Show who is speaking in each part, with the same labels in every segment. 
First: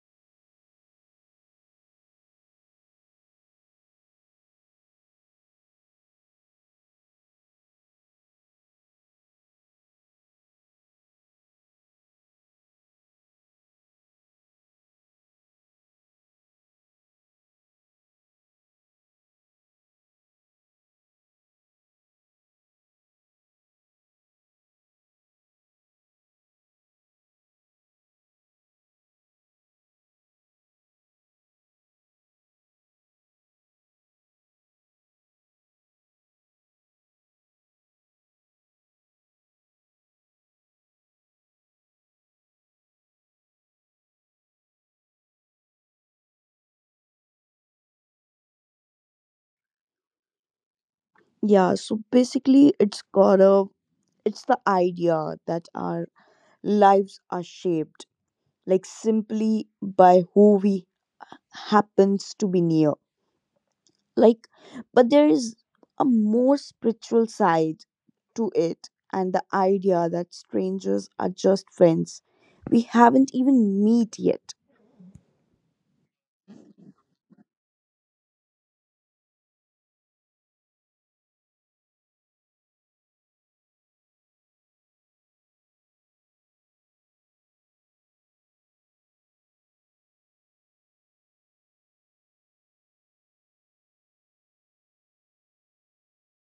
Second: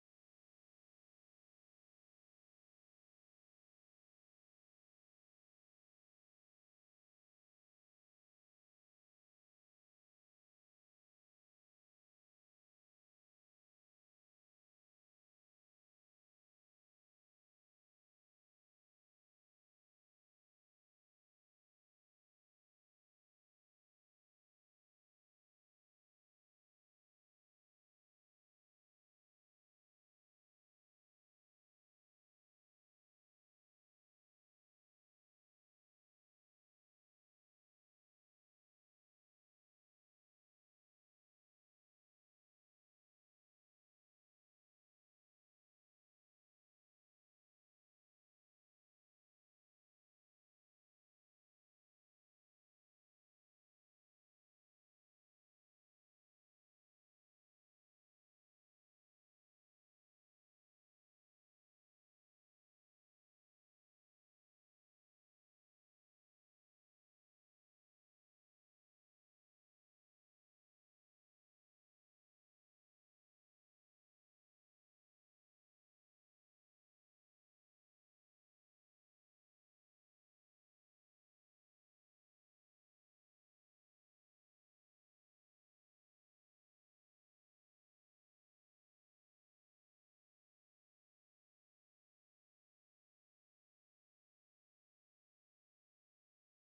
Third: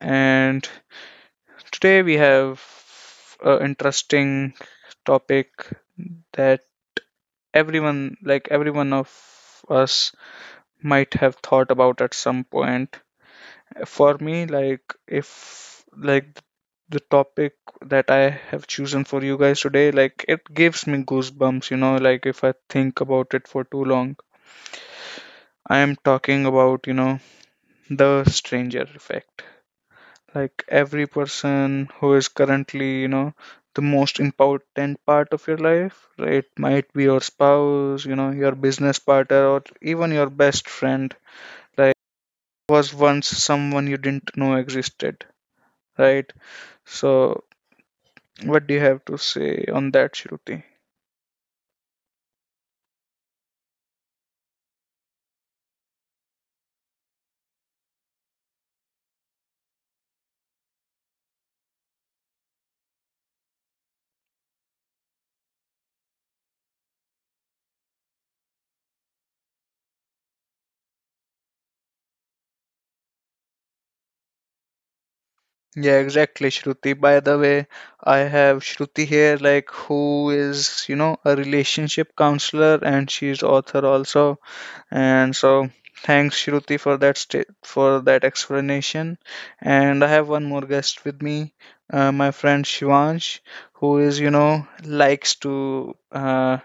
Speaker 1: and today we have an interesting topic that everyone, like every one of us, might have thought about at some point. For me, like if like the topic that I have chosen for you guys today, like it gives me goosebumps. If I think about it for too long. I am talking about, the stranger effect, like every person who is currently, the most important part of your life, it might be your spouse, your business partner, or even your best friend, like, was once someone you didn't know existed, right? So what do you have to say on that, Shruti?
Speaker 2: Yeah, so basically, it's got a it's the idea that our lives are shaped, like, simply by who we happens to be near. Like, but there is a more spiritual side to it, and the idea that strangers are just friends we haven't even meet yet.
Speaker 1: Yeah, exactly, Shruti. By the way, I have Shruti here, like, who is, a relationship counselor, and she's author also. And so thanks Shruti for that sta for that explanation. And I have one more guest with me, my friend Shivansh, who is, likes to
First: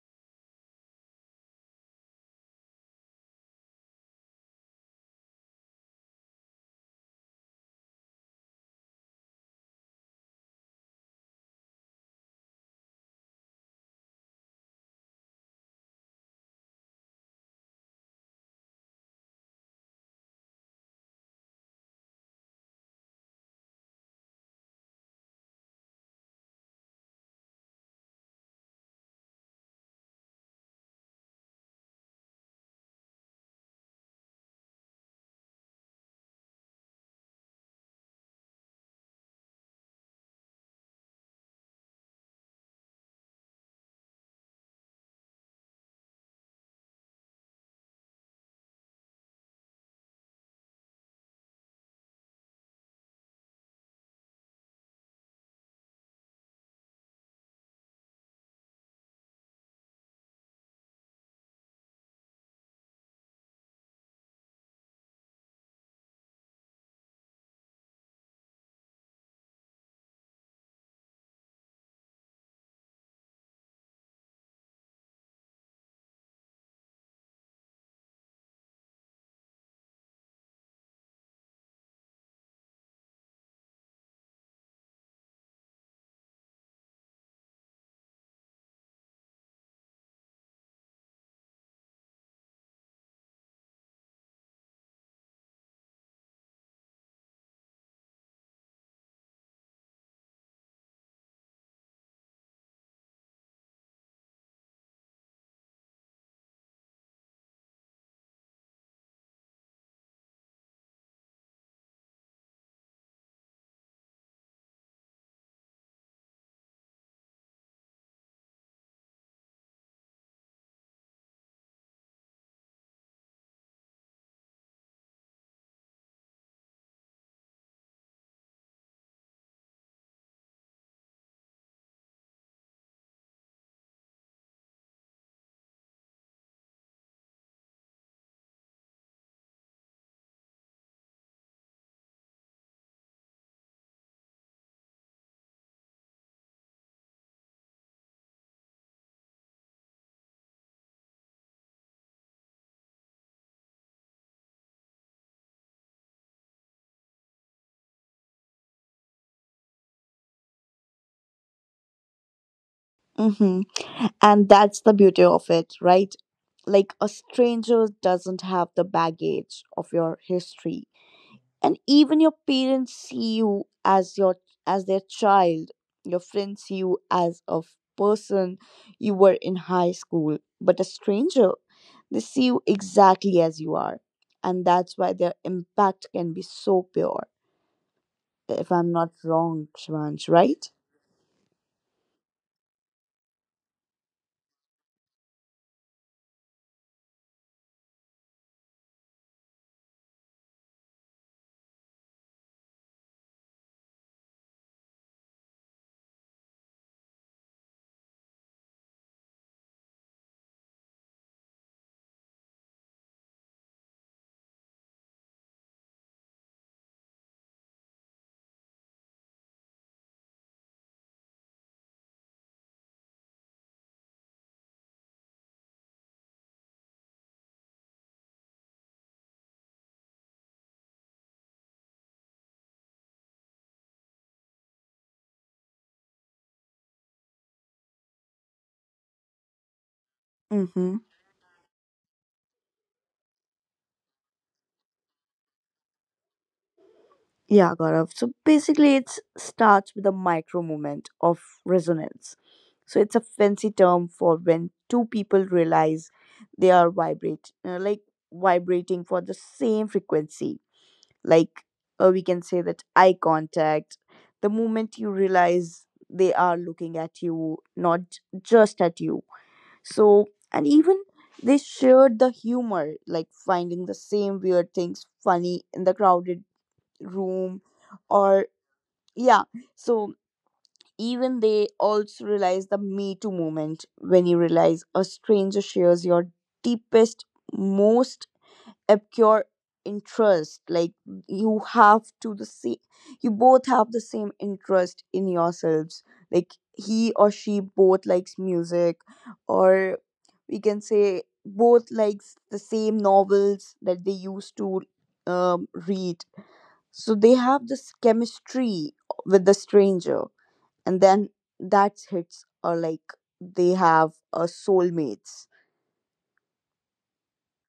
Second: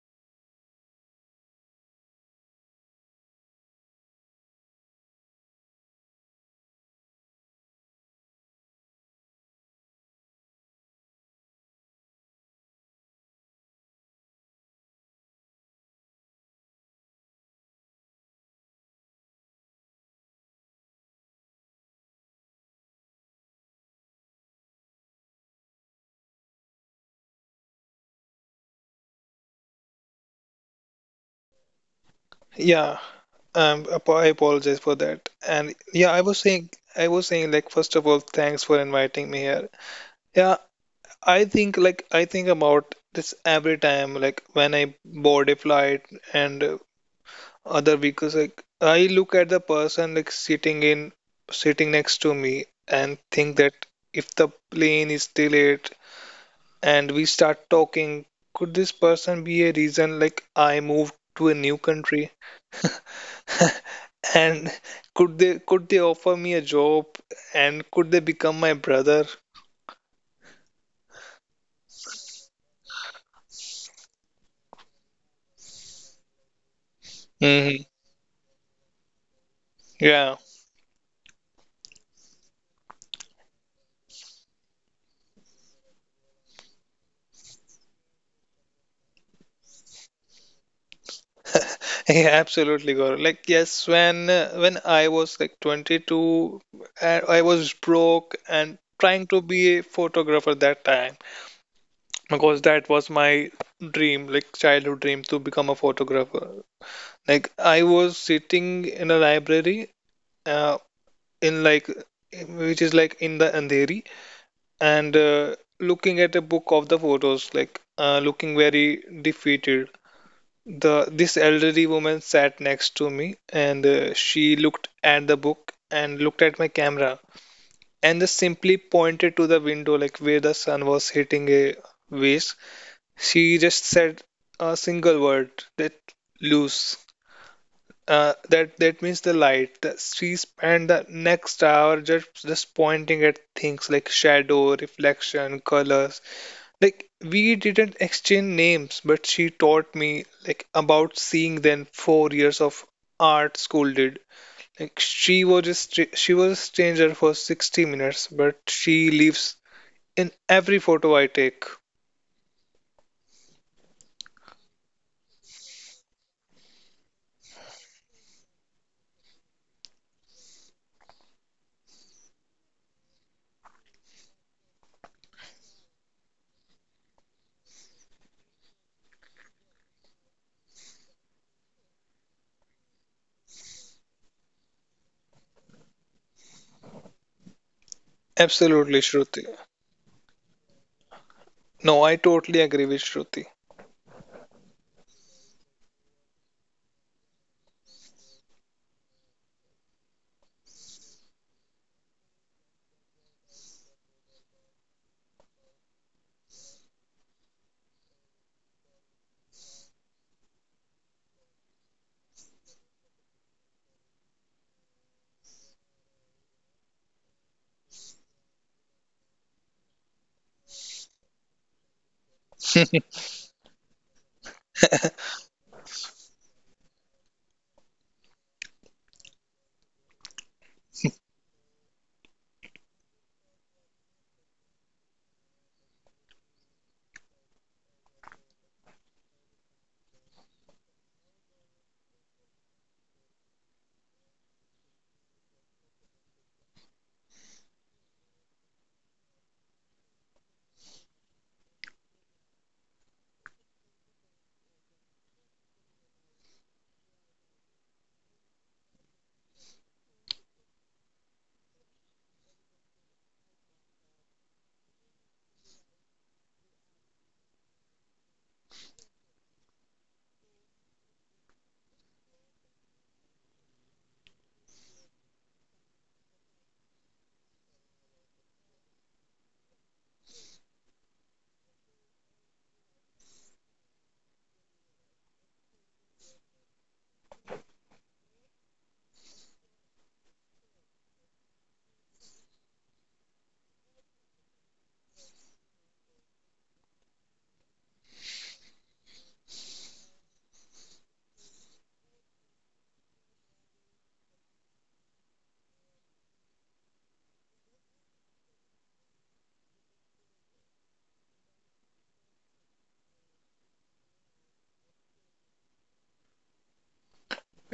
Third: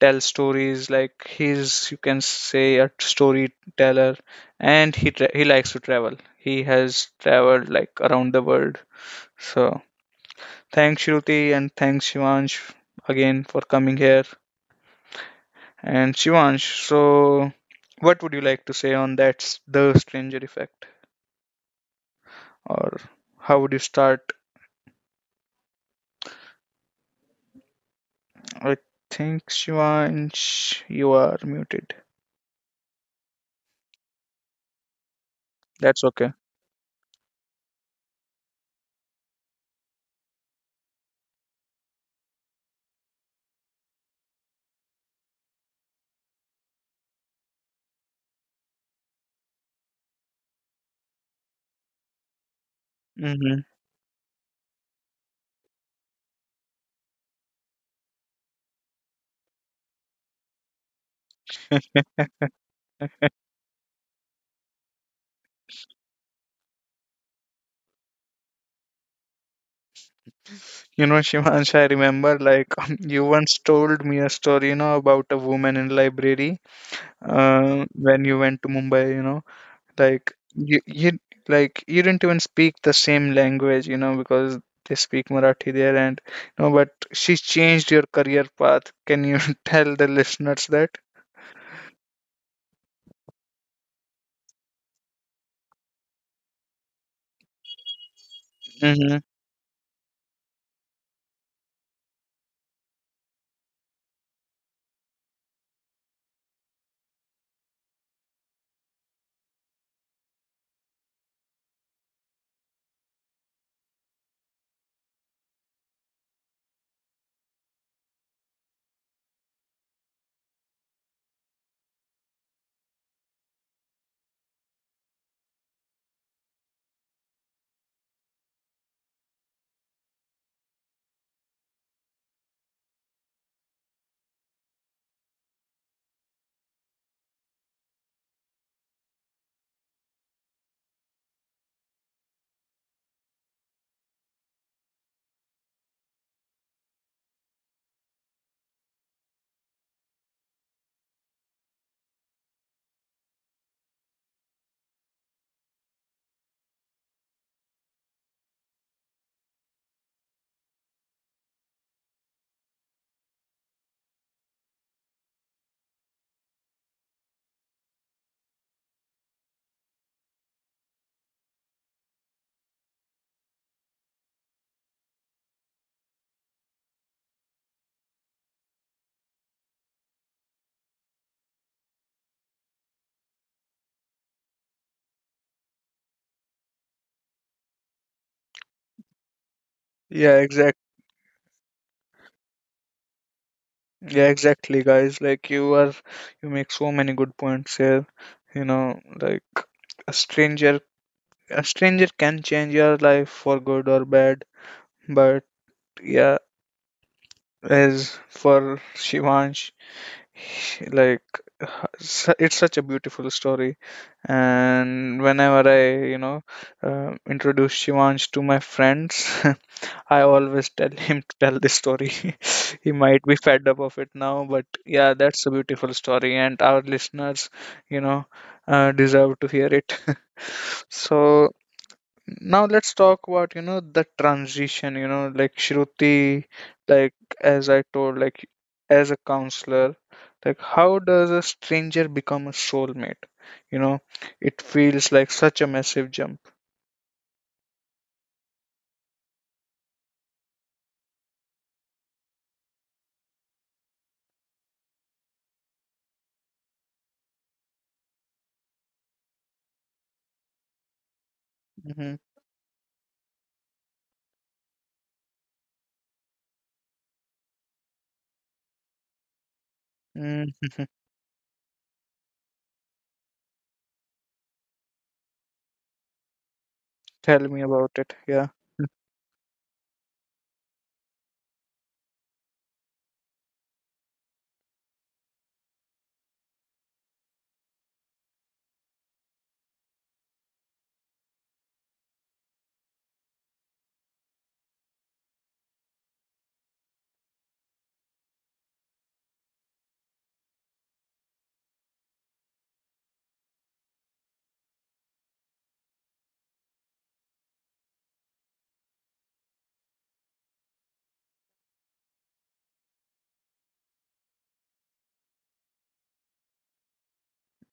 Speaker 1: tell stories. Like he's, you can say, a storyteller, and he likes to travel. He has traveled like around the world. So thanks Shruti and thanks Shivansh again for coming here. And Shivansh, so what would you like to say on the stranger effect, or how would you start? I think Shivansh, you are muted.
Speaker 3: Yeah, I apologize for that. And
Speaker 1: That's
Speaker 3: yeah,
Speaker 1: okay.
Speaker 3: I was saying, like, first of all, thanks for inviting me here. Yeah, I think, like, I think about this every time, like, when I board a flight and other vehicles, like, I look at the person, like, sitting next to me, and think
Speaker 1: Hmm.
Speaker 3: that if the plane is delayed and we start talking, could this person be a reason, like, I moved to a new country? And could they offer me a job and could they become my brother?
Speaker 1: You know, Shivansh, I remember like you once told me a story, about a woman in library,
Speaker 3: Hmm.
Speaker 1: when you went to Mumbai. Like
Speaker 3: Yeah.
Speaker 1: you, you like you didn't even speak the same language, you know, because they speak Marathi there, and no, but she changed your career path. Can you tell the listeners that?
Speaker 3: Yeah, absolutely, Gaurav. Like, yes, when I was like 22, I was broke and
Speaker 1: Mm-hmm.
Speaker 3: trying to be a photographer that time because that was my dream, like childhood dream to become a photographer. Like, I was sitting in a library, uh, in like, which is like in the Andheri, and looking at a book of the photos, looking very defeated. The this elderly woman sat next to me, and she looked at the book and looked at my camera, and just simply pointed to the window, like where the sun was hitting a vase. She just said a single word, that, loose. That means the light. That she spent the next hour just pointing at things like shadow, reflection, colors, like we didn't exchange names, but she taught me like about seeing than 4 years of art school did. Like she was a she was a stranger for 60 minutes, but she lives in every photo I take.
Speaker 2: Hmm And that's the beauty of it, right? Like, a stranger doesn't have the baggage of your history, and even your parents see you as your as their child, your friends see you as a f- person you were in high school, but a stranger, they see you exactly as you are, and that's why their impact can be so pure. If I'm
Speaker 3: Absolutely,
Speaker 2: not
Speaker 3: Shruti.
Speaker 2: wrong, Shivansh,
Speaker 1: Yeah,
Speaker 2: right?
Speaker 1: exact.
Speaker 3: No, I totally agree with Shruti.
Speaker 1: Yeah, exactly, guys. You make so many good points here. You know, like, a stranger can change your life for good or bad. But yeah, as for Shivansh, he- like it's such a beautiful story. And whenever I, introduce Shivansh to my friends, I always tell him to tell this story. He might be fed up of it now, but yeah, that's a beautiful story, and our listeners, you know deserve to hear it. So now let's talk about, the transition, like, Shruti, like, as I told, like, as a counselor, like, how
Speaker 2: Mm-hmm.
Speaker 1: does a stranger become a soulmate? You know, it feels like such a massive jump.
Speaker 2: Yeah, Gaurav. So basically, it starts with a micro moment of resonance. So it's a fancy term for when two people realize they are vibrate, like vibrating for the same frequency. Like,
Speaker 1: Hmm.
Speaker 2: we can say that eye contact. The moment you realize they are looking at you, not just at you. So,
Speaker 1: Hmm.
Speaker 2: and even they shared the humor, like finding the same weird things funny in the crowded
Speaker 1: Tell me
Speaker 2: room,
Speaker 1: about it. Yeah.
Speaker 2: or yeah, so even they also realize the me too moment when you realize a stranger shares your deepest, most obscure interest. Like, you have to the same you both have the same interest in yourselves, like he or she both likes music, or we can say both likes the same novels that they used to read. So they have this chemistry with the stranger, and then that hits, or like they have a soulmates.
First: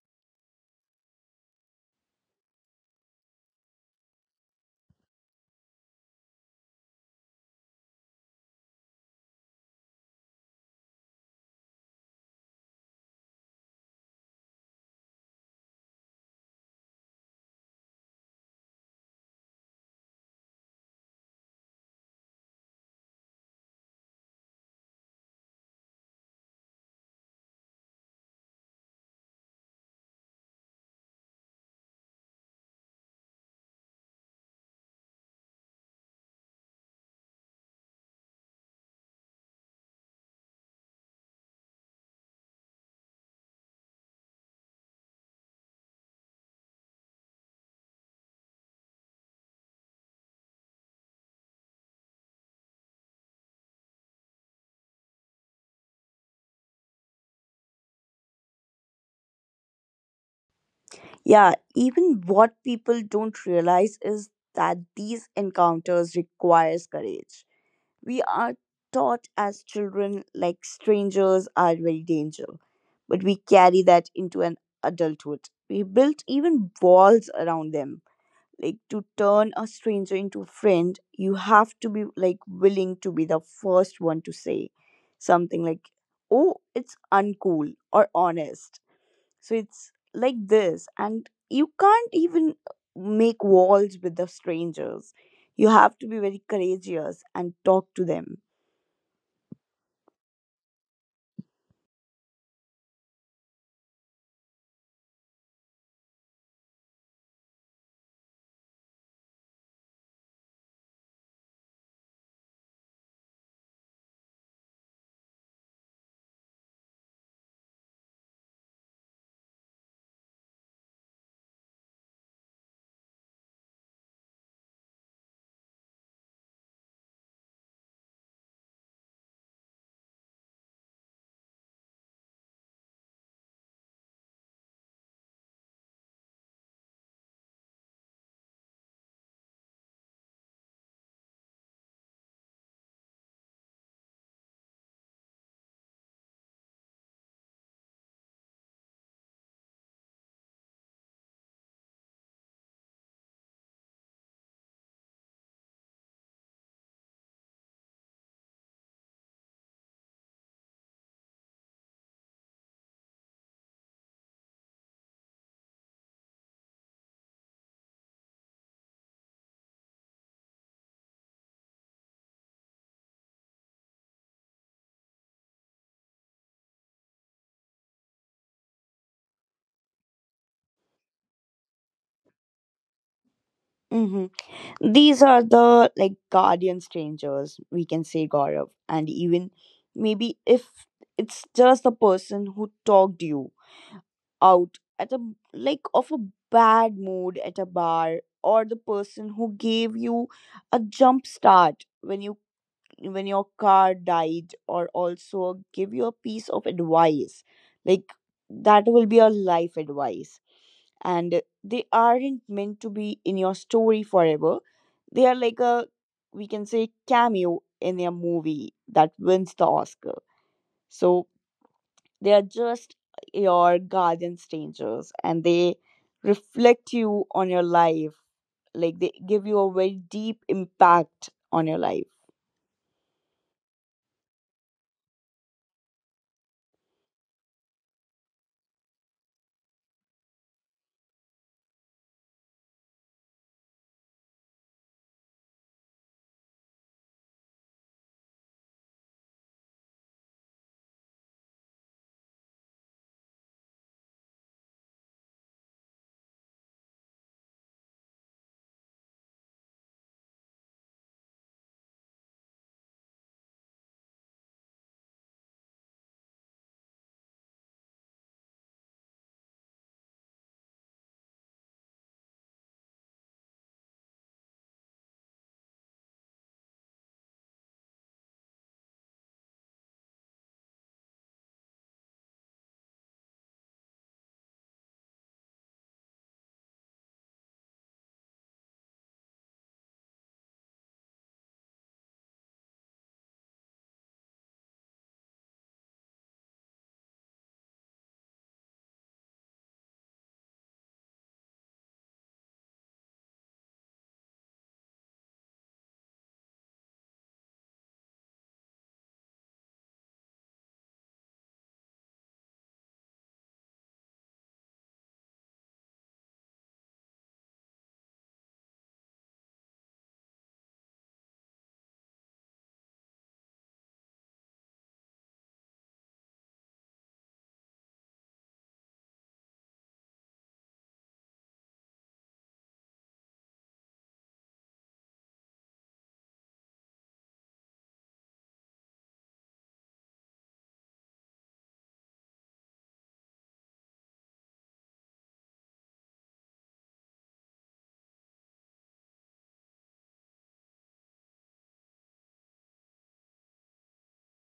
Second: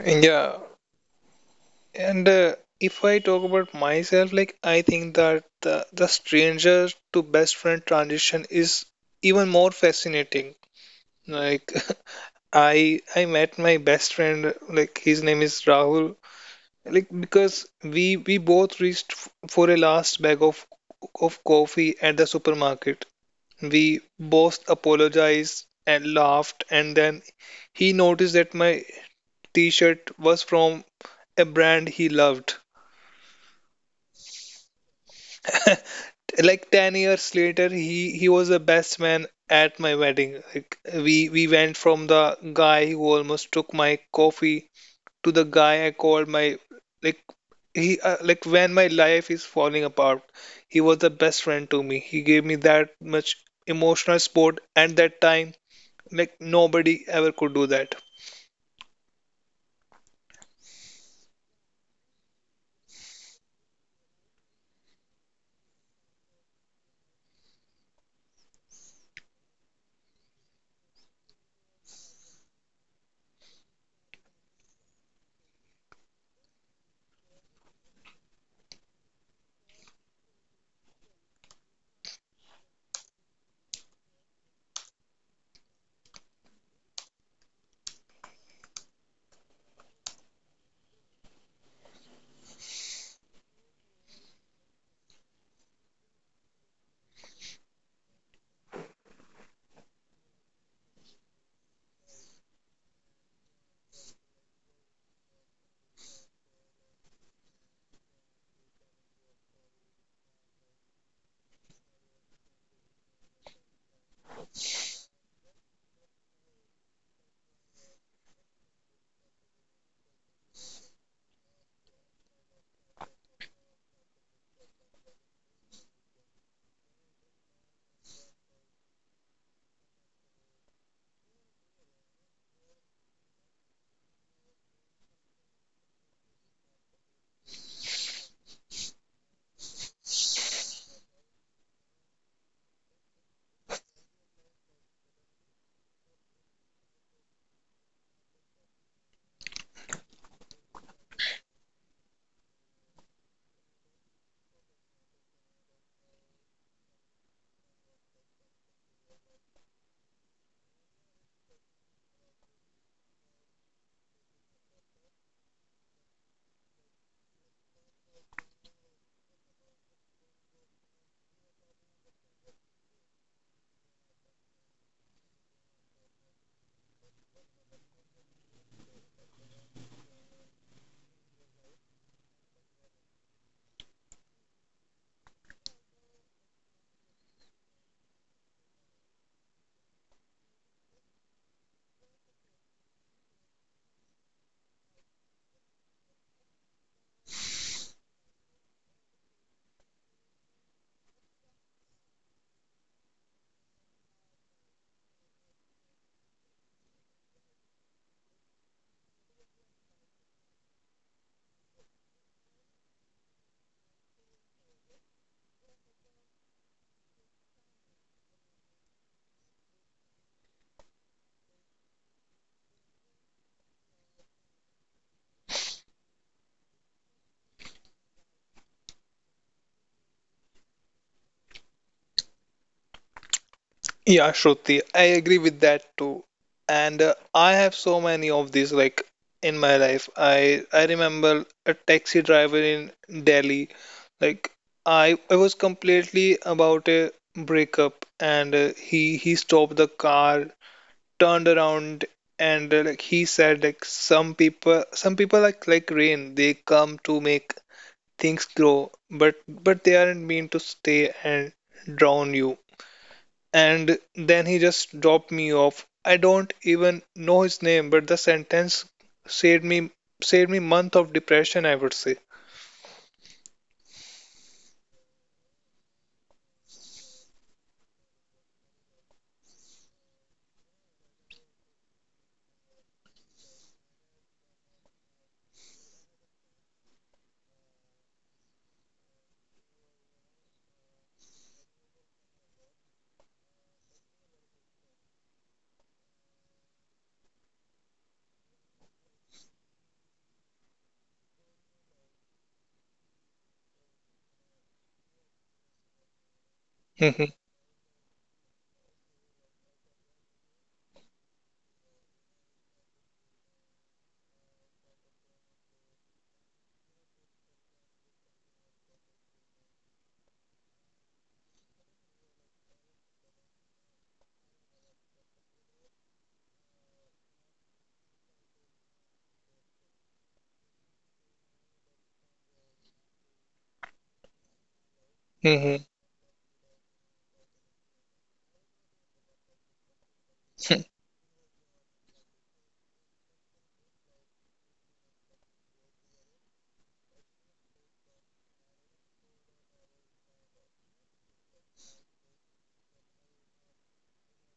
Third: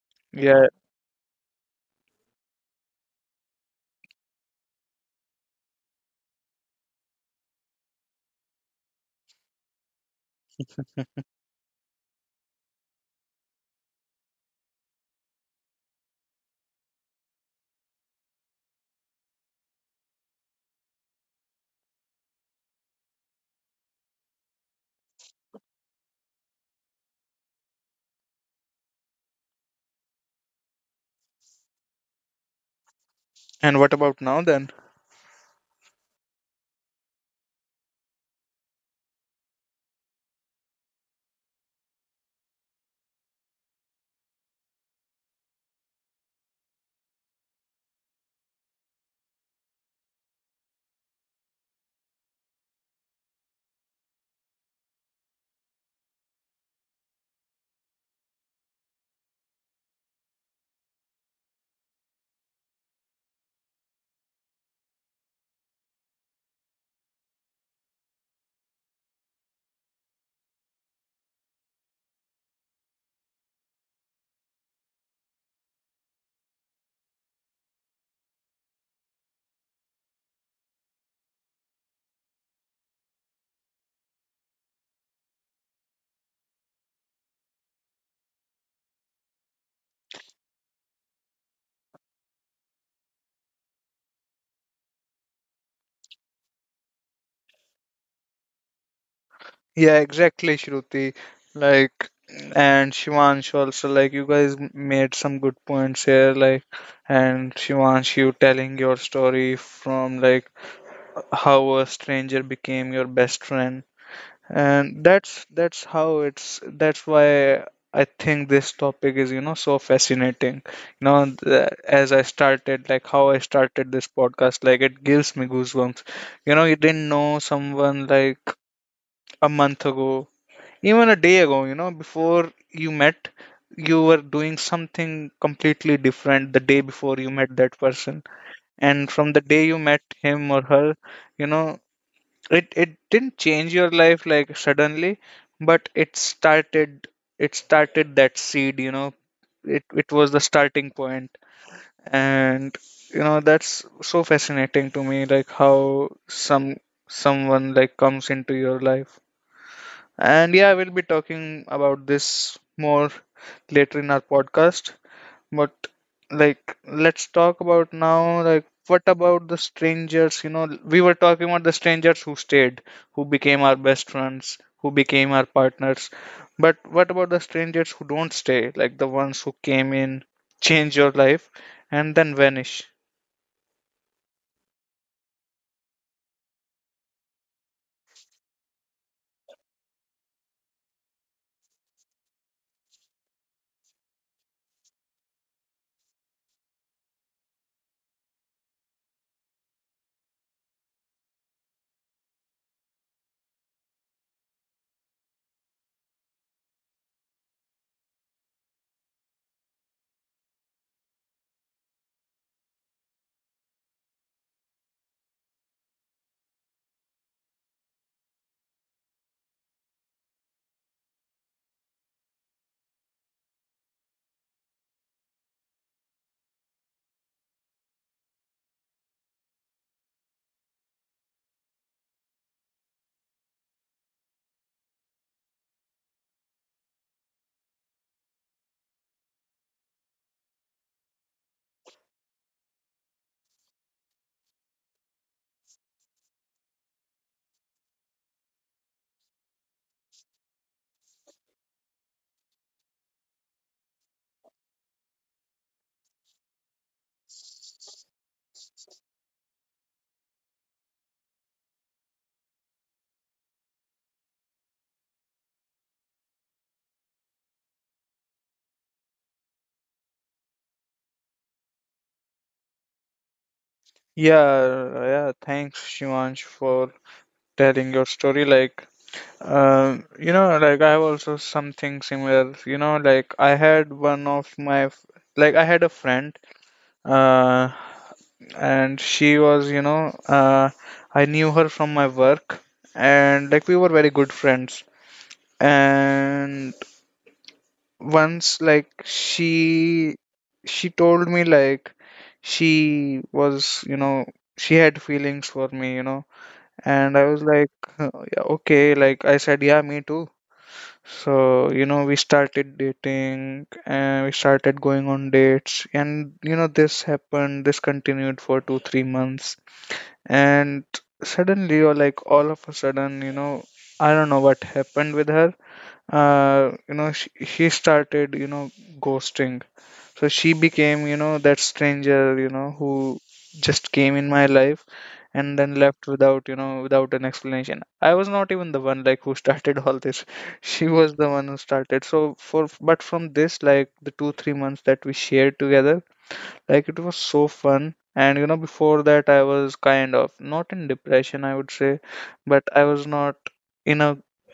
Speaker 3: Yeah,
Speaker 1: Yeah.
Speaker 3: and if I talk about myself, like I think that the stranger to best friend transition is even more fascinating. Like, I met my best friend, like his name is Rahul, like because we both reached for a last bag of coffee at the supermarket. We both apologized and laughed, and then he noticed that my t-shirt was from a brand he loved.
Speaker 1: And what about now then.
Speaker 3: Like 10 years later he was the best man at my wedding. Like we went from the guy who almost took my coffee to the guy I called my, like, he like when my life is falling apart. He was the best friend to me. He gave me that much emotional support at that time. Like nobody ever could do that.
Speaker 2: Yeah, even what people don't realize is that these encounters requires courage. We are taught as children like strangers are very danger, but we carry that into an adulthood. We built even walls around them. Like, to turn a stranger into a friend, you have to be like willing to be the first one to say something, like, oh, it's uncool or honest. So it's like this, and you can't even make walls with the strangers. You have to be very courageous and talk to them.
Speaker 1: Yeah, exactly, Shruti. Like, and Shivansh also, like, you guys made some good points here. Like, and Shivansh, you telling your story from, like, how a stranger became your best friend. And that's that's why I think this topic is, you know, so fascinating. You know, as I started, like, how I started this podcast, like, it gives me goosebumps. You know, you didn't know someone, like, a month ago, even a day ago, you know, before you met, you were doing something completely different the day before you met that person. And from the day you met him or her, you know, it didn't change your life like suddenly, but it started that seed, you know. It was the starting point. And you know, that's so fascinating to me, like how someone like comes into your life. And yeah, we'll be talking about this more later in our podcast. But like, let's talk about now, like, what about the strangers? You know, we were talking about the strangers who stayed, who became our best friends, who became our partners. But what about the strangers who don't stay, like the ones who came in, change your life, and then vanish?
Speaker 2: Hmm These are the like guardian strangers, we can say, Gaurav. And even maybe if it's just the person who talked you out at a like of a bad mood at a bar, or the person who gave you a jump start when your car died, or also give you a piece of advice, like that will be a life advice. And they aren't meant to be in your story forever. They are like a, we can say, cameo in a movie that wins the Oscar. So they are just your guardian strangers, and they reflect you on your life. Like, they give you a very deep impact on your life.
Speaker 3: Yeah, Shruti, I agree with that too. And I have so many of these like in my life. I remember a taxi driver in Delhi. Like I was completely about a breakup, and he stopped the car, turned around, and like he said, like some people like rain, they come to make things grow, but they aren't meant to stay and drown you. And then he just dropped me off. I don't even know his name, but the sentence saved me, saved me month of depression, I would say.
Speaker 1: Yeah, yeah, thanks, Shivansh, for telling your story. Like, like I have also something similar. You know, like I had one of my, f- like I had a friend, uh, and she was, I knew her from my work, and like we were very good friends. And once, like, she told me like she was, you know, she had feelings for me, you know, and I
Speaker 3: Hmm.
Speaker 1: was like, yeah, okay, like I said, yeah, me too. So, you know, we started dating and we started going on dates. And, you know, this continued for two, 3 months. And suddenly, or like all of a sudden, I don't know what happened with her. She started, ghosting, so she became, that stranger, who just came in my life and then
Speaker 3: Hmm.
Speaker 1: left without, without an explanation. I was not even the one like who started all this. She was the one who started. So, for, but from this like the two, 3 months that we shared together, like it was so fun. And you know, before that I was kind of not in depression, I would say, but I was not in a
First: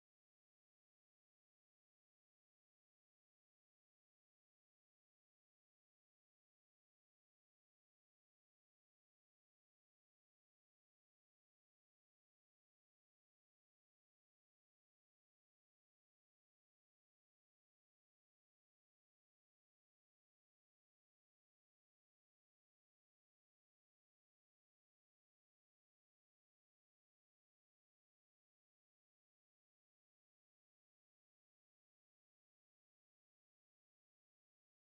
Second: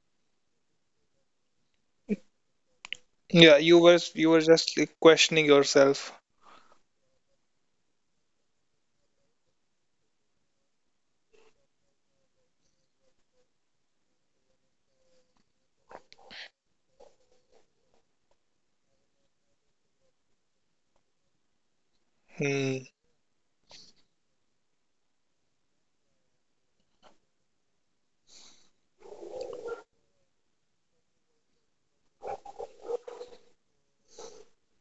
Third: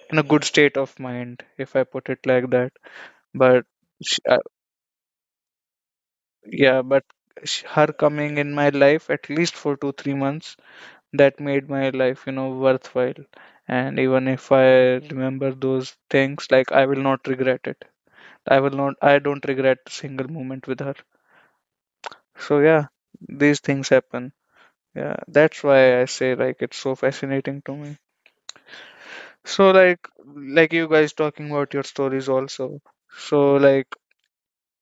Speaker 1: in a good state of mind, if I put it like that.
Speaker 3: yeah,
Speaker 1: But
Speaker 3: you were
Speaker 1: sh-
Speaker 3: you were just like questioning yourself.
Speaker 1: yeah, but her coming in my life, at least for 2-3 months, that made my life, you know, worthwhile. And even if I remember those things, like, I will not regret it. I will not I don't regret a single moment with her. So yeah,
Speaker 3: Hmm.
Speaker 1: these things happen. Yeah, that's why I say, like, it's so fascinating to me. So like, you guys talking about your stories also. So like,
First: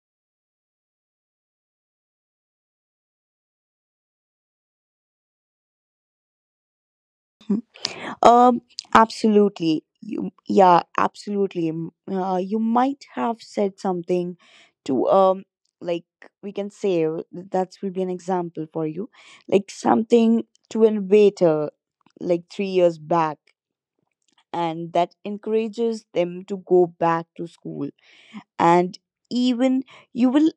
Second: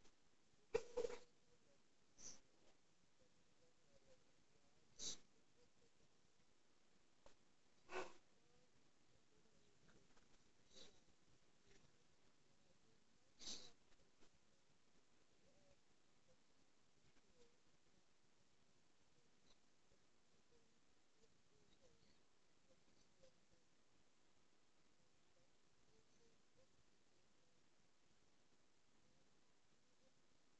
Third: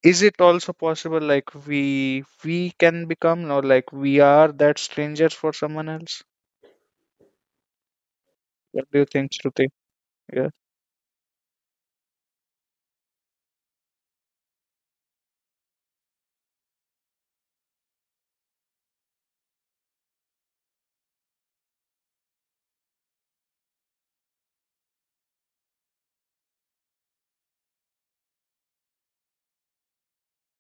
Speaker 1: is it also possible, like, we can become, or like, we are that strangers for someone else?
Speaker 2: Um,
Speaker 1: What do you think, Shruti?
Speaker 2: Absolutely. You,
Speaker 1: Yeah.
Speaker 2: yeah, absolutely. M- You might have said something to like, we can say, that will be an example for you, like something to an waiter, like 3 years back, and that encourages them to go back to school. And even you will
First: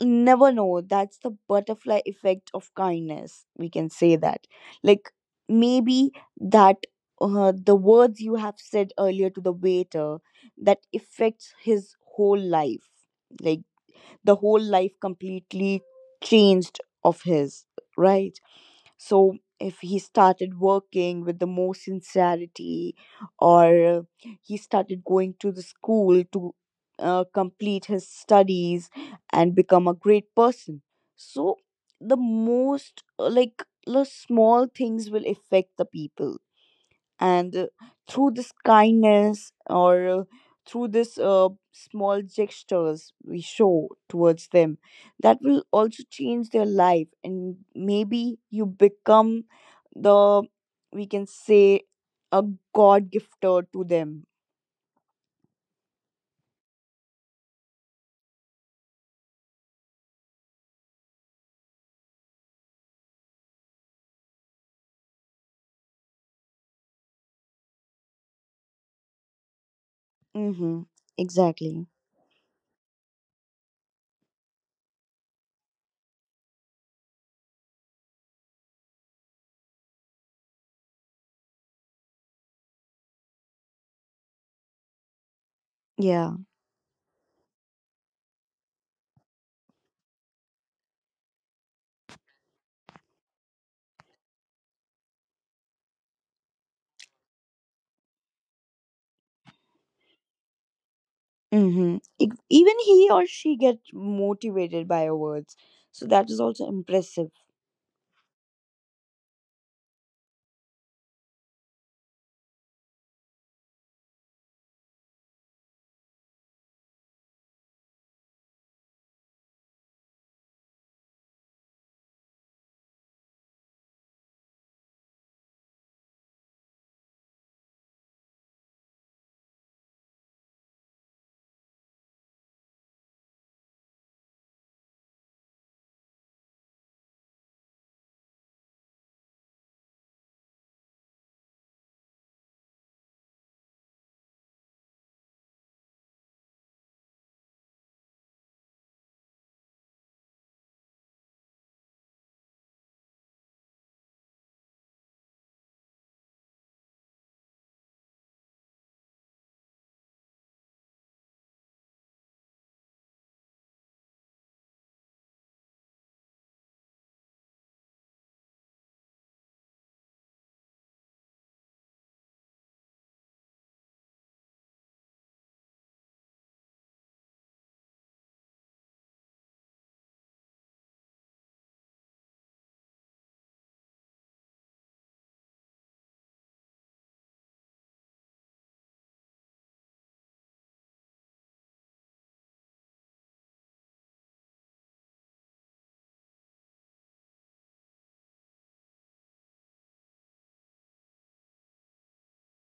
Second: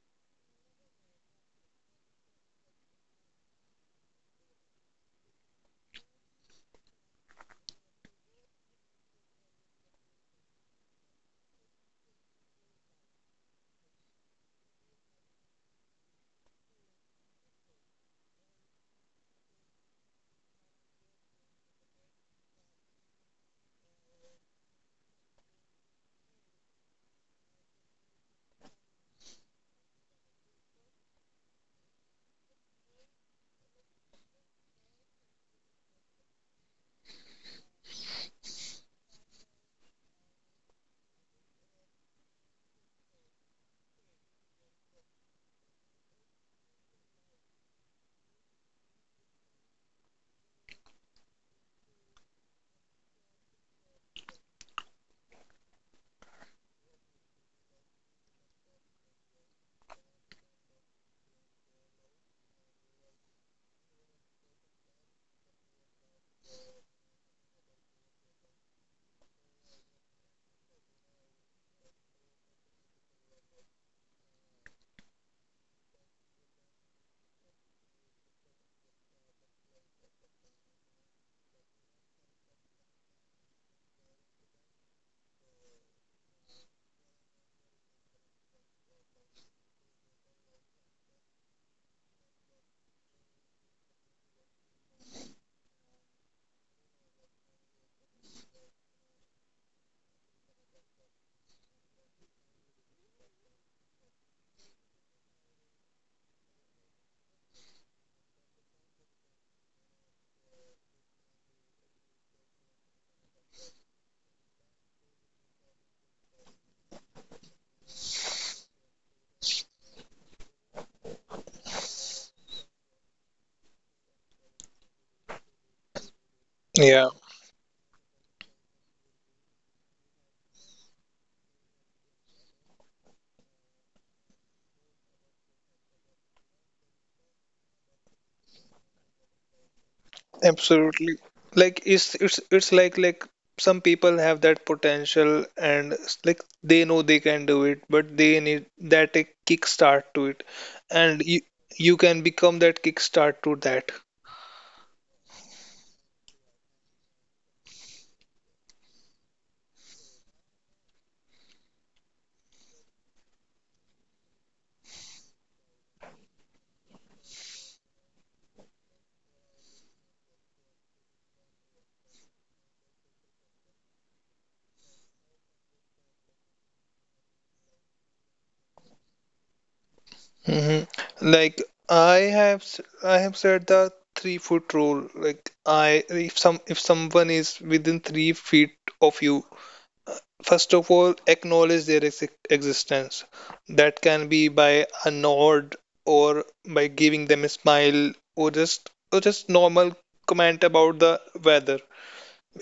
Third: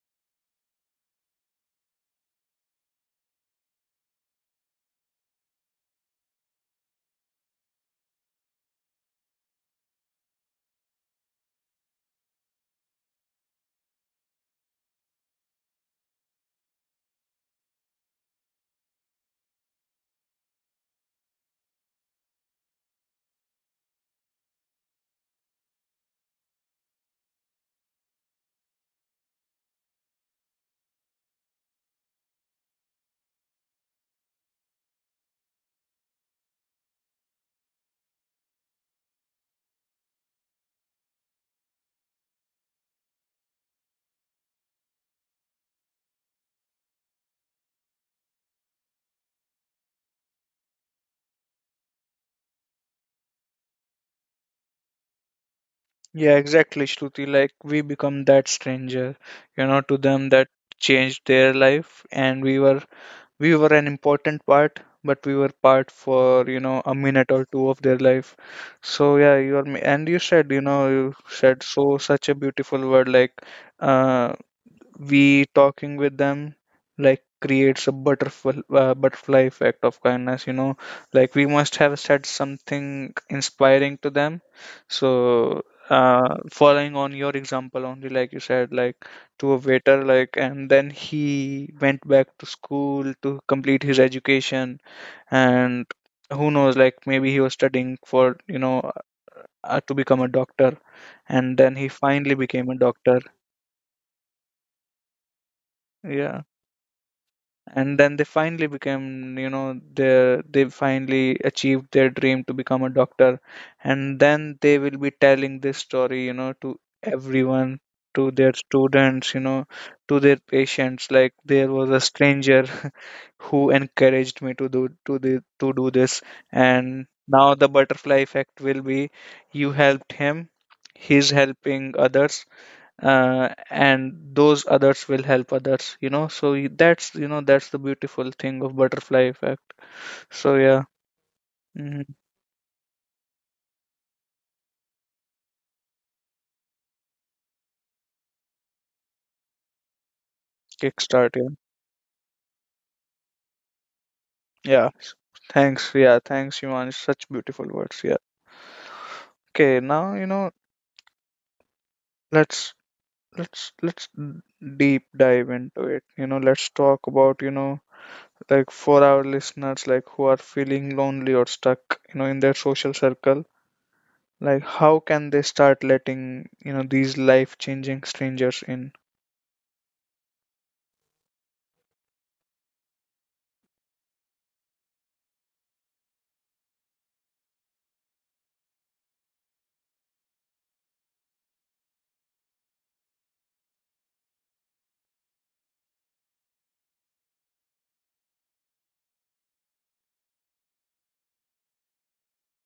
Speaker 2: never know. That's the butterfly effect of kindness, we can say that. Like, maybe that the words you have said earlier to the waiter, that affects his whole life. Like, the whole life completely changed of his, right? So if he started working with the more sincerity, or he started going to the school to complete his studies and become a great person. So the most, like, the small things will affect the people, and through this kindness, or through this small gestures we show towards them, that will also change their life, and maybe you become the, we can say, a god gifter to them.
Speaker 1: Yeah, exactly, Shruti. Like, we become that stranger, to them, that changed their life, and we were, we were an important part, but we were part for, a minute or two of their life. So yeah, you are, and you said,
Speaker 2: Mm-hmm. Exactly,
Speaker 1: so such a beautiful word, like, uh we talking with them like creates a butterfly effect of kindness, like we must have said something inspiring to them. So
Speaker 2: yeah.
Speaker 1: following on your example only, like you said, like, to a waiter, like, and then he went back to school to complete his education. And who knows, like, maybe he was studying for, to become a doctor, and then he
Speaker 2: Mm-hmm.
Speaker 1: finally became a
Speaker 2: Even he
Speaker 1: doctor.
Speaker 2: or she gets motivated by your words. So that is
Speaker 1: Yeah,
Speaker 2: also impressive.
Speaker 1: and then they finally became you know they finally achieved their dream to become a doctor. And then they will be telling this story, to everyone, to their students, to their patients, like, there was a stranger who encouraged me to do to the to do this. And
Speaker 3: Yeah.
Speaker 1: now the butterfly effect will be, you helped him, he's helping others, and those others will help others. You know so y- that's you know that's the beautiful thing of butterfly effect. So yeah.
Speaker 3: Absolutely. Like
Speaker 1: Mm,
Speaker 3: it's like some people have that potential, and like they know they can do it, but they need that a kickstart to it, and
Speaker 1: kickstart,
Speaker 3: you
Speaker 1: yeah.
Speaker 3: you can become that kickstart to that.
Speaker 1: Yeah, thanks, yeah, thanks Yuman, such beautiful words. Yeah, okay, now, you know, let's let's let's d- deep dive into it. You know, let's talk about, you know, like, for our listeners, like, who are feeling lonely or stuck, you know, in their social circle, like, how can they start letting, you know, these life changing strangers in?
Speaker 3: Hmm. Like I have said the 3 foot rule. Like I, if some if someone is within 3 feet of you, first of all, acknowledge their existence. That can be by a nod, or by giving them a smile, or just normal comment about the weather.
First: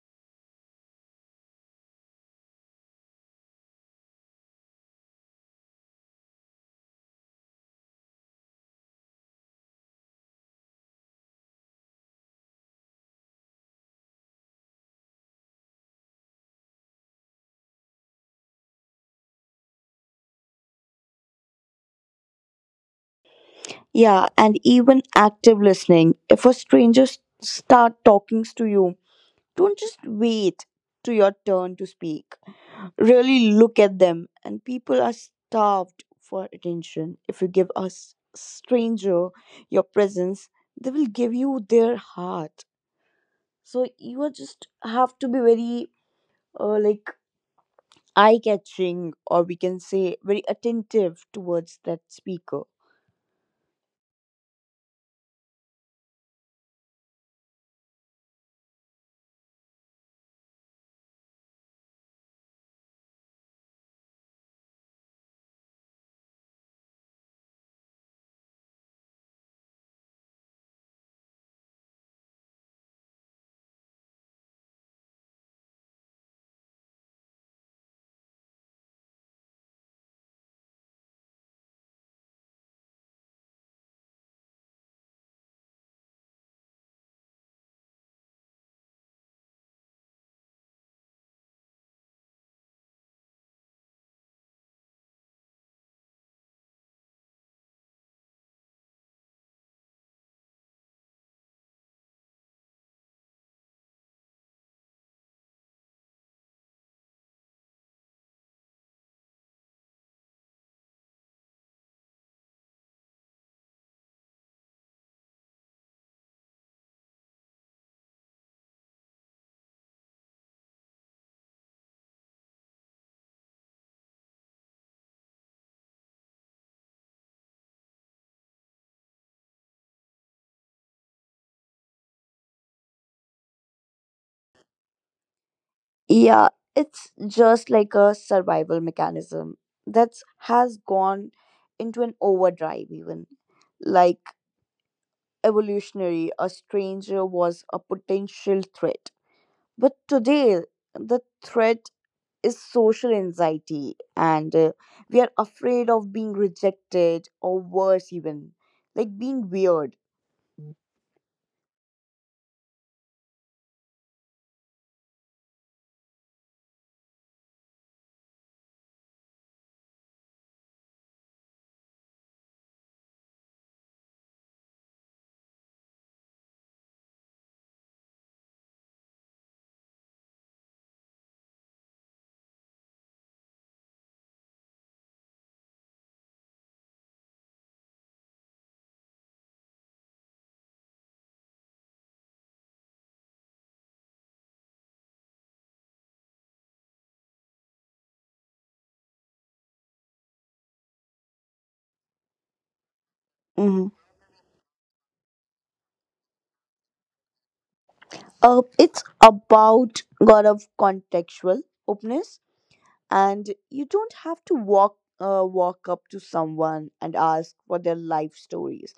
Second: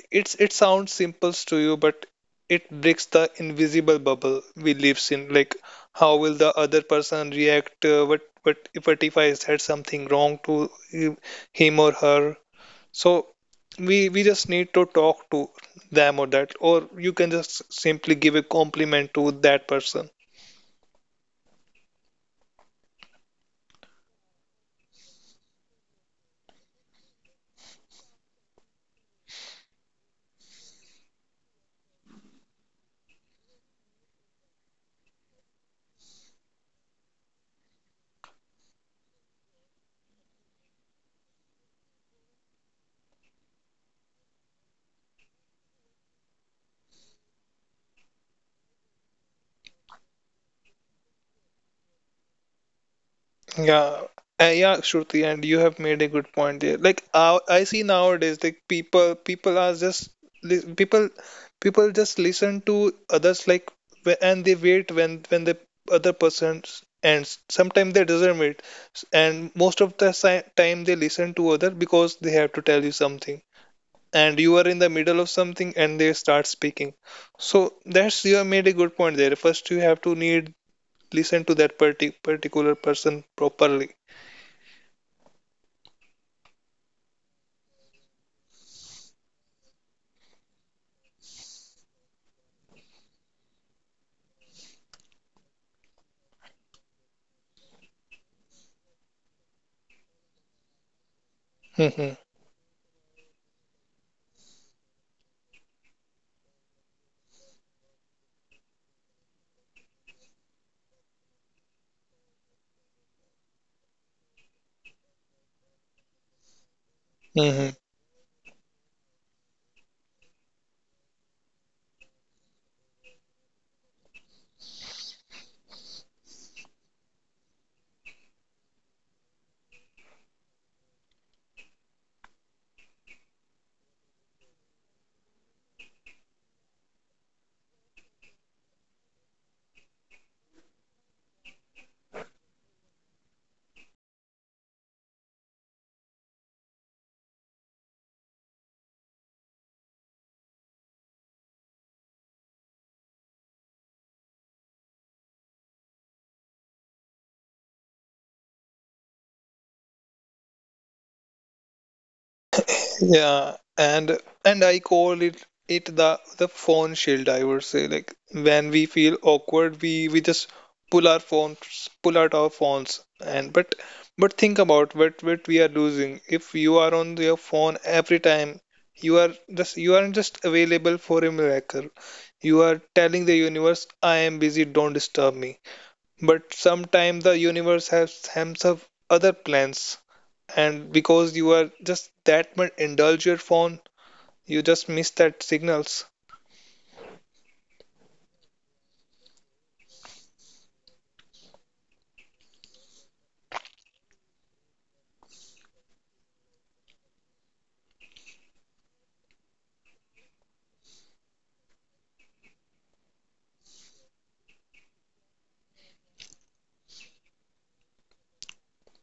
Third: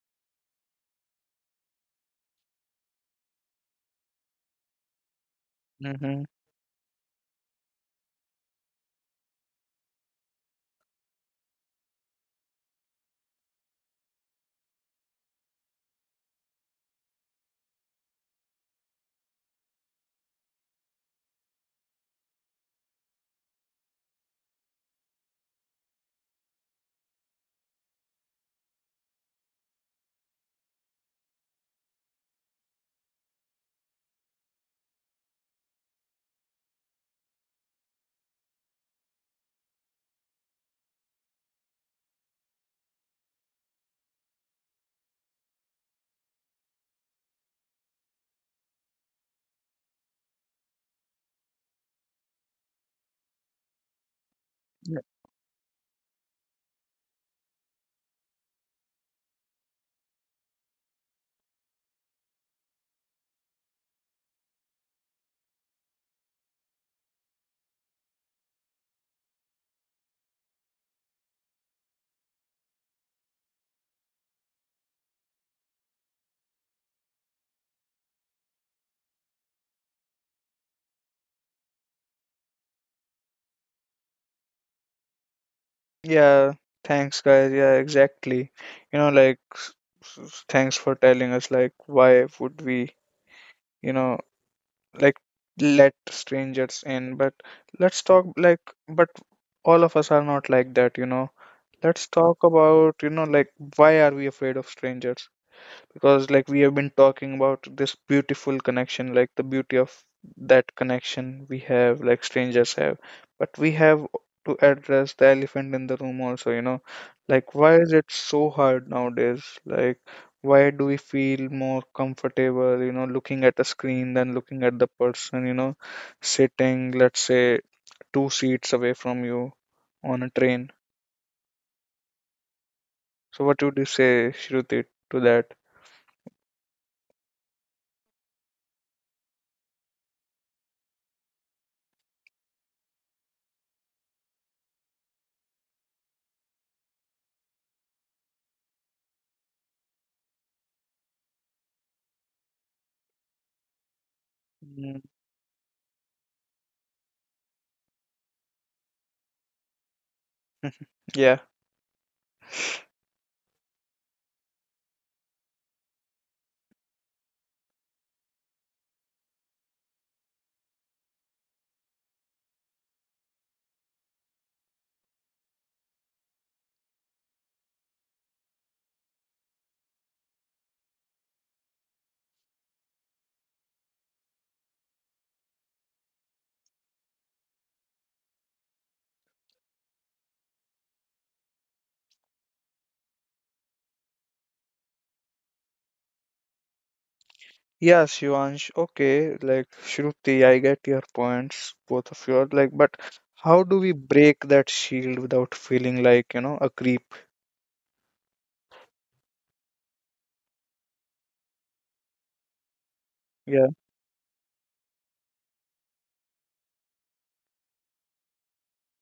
Speaker 3: It's, it sounds simple to you, but it breaks the invisible bubble we live in. Like, how
Speaker 1: Mm-hmm.
Speaker 3: will the other person react? What if I said something wrong to him, him or her? So we just need to talk to them, or that, or you can just simply give a compliment to that person.
Speaker 2: Yeah, and even active listening. If a stranger s- start talking to you, don't just wait to your turn to speak. Really look at them. And people are starved for attention. If you give a s- stranger your presence, they will give you their heart. So you are just have to be very like eye catching, or we can say very attentive towards that speaker.
Speaker 3: Yeah. Yeah,
Speaker 1: Yeah.
Speaker 3: Shruti, and you have made a good point there. Like, I see nowadays, like people are just li- people people just listen to others, like and they wait when the other person ends. Sometimes they doesn't wait, and most of the time they listen to other because they have to tell you something, and you are in the middle of something and they start speaking. So that's, you have made a good point there. First, you have to need listen to that particular person properly.
Speaker 1: Yeah, thanks guys. Yeah, exactly. You know, like thanks for telling us like why would we, you know, like, let strangers in, but let's talk like, but all of us are not like that, you know. Let's
Speaker 3: Hmm.
Speaker 1: talk about, you know, like, why are we afraid of strangers? Because, like, we have been talking about this beautiful connection, like the beauty of that connection we have, like, strangers have, but we have to address the elephant in the room also, you know, like,
Speaker 3: Hmm.
Speaker 1: why is it so hard nowadays, like, why do we feel more comfortable, you know, looking at a screen than looking at the person, you know, sitting, let's say, two seats away from you on a train. So what would you say, Shruti, to that?
Speaker 2: Yeah, it's just like a survival mechanism that has gone into an overdrive. Even like evolutionary, a stranger was a potential threat. But today, the threat is social anxiety, and
Speaker 1: Mm.
Speaker 2: we are afraid of being rejected, or worse even, like being weird.
Speaker 1: Yeah.
Speaker 3: Yeah, and I call it the phone shield, I would say. Like when we feel awkward, we just pull our phones, pull out our phones, and but think about what we are losing. If you are on your phone every time, you aren't just available for a miracle. You are telling the universe, I am busy, don't disturb me. But sometimes the universe has hams up other plans, and because you are just that much indulge your phone, you just miss that signals.
Speaker 1: Yeah, Shivansh. Okay, like, Shruti, I get your points, both of you are, like, but how do
Speaker 2: Mhm.
Speaker 1: we break that shield without feeling like, you know, a creep?
Speaker 2: It's about god of contextual openness, and
Speaker 1: Yeah.
Speaker 2: you don't have to walk up to someone and ask for their life stories.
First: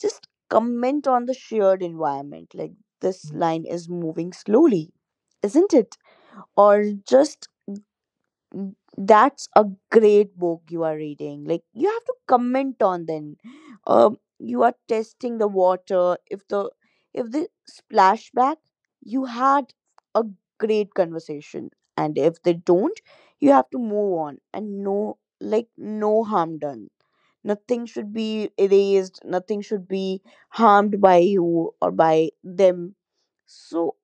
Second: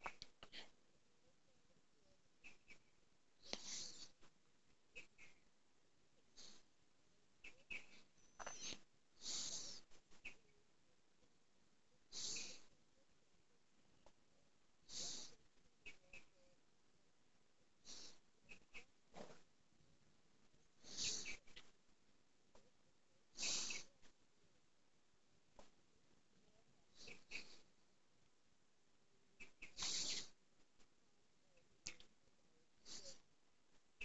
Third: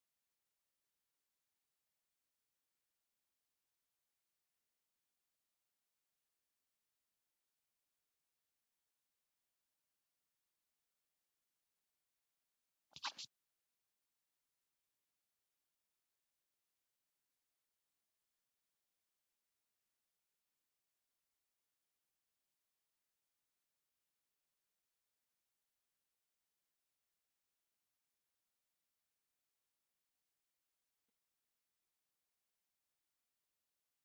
Speaker 2: Just comment on the shared environment, like, this line is moving slowly, isn't it? Or just, N- That's a great book you are reading. Like, you have to comment on then. You are testing the water. If the splashback, you had a great conversation. And if they don't, you have to move on, and no, like no harm done. Nothing should be erased. Nothing should be harmed by you or by them. So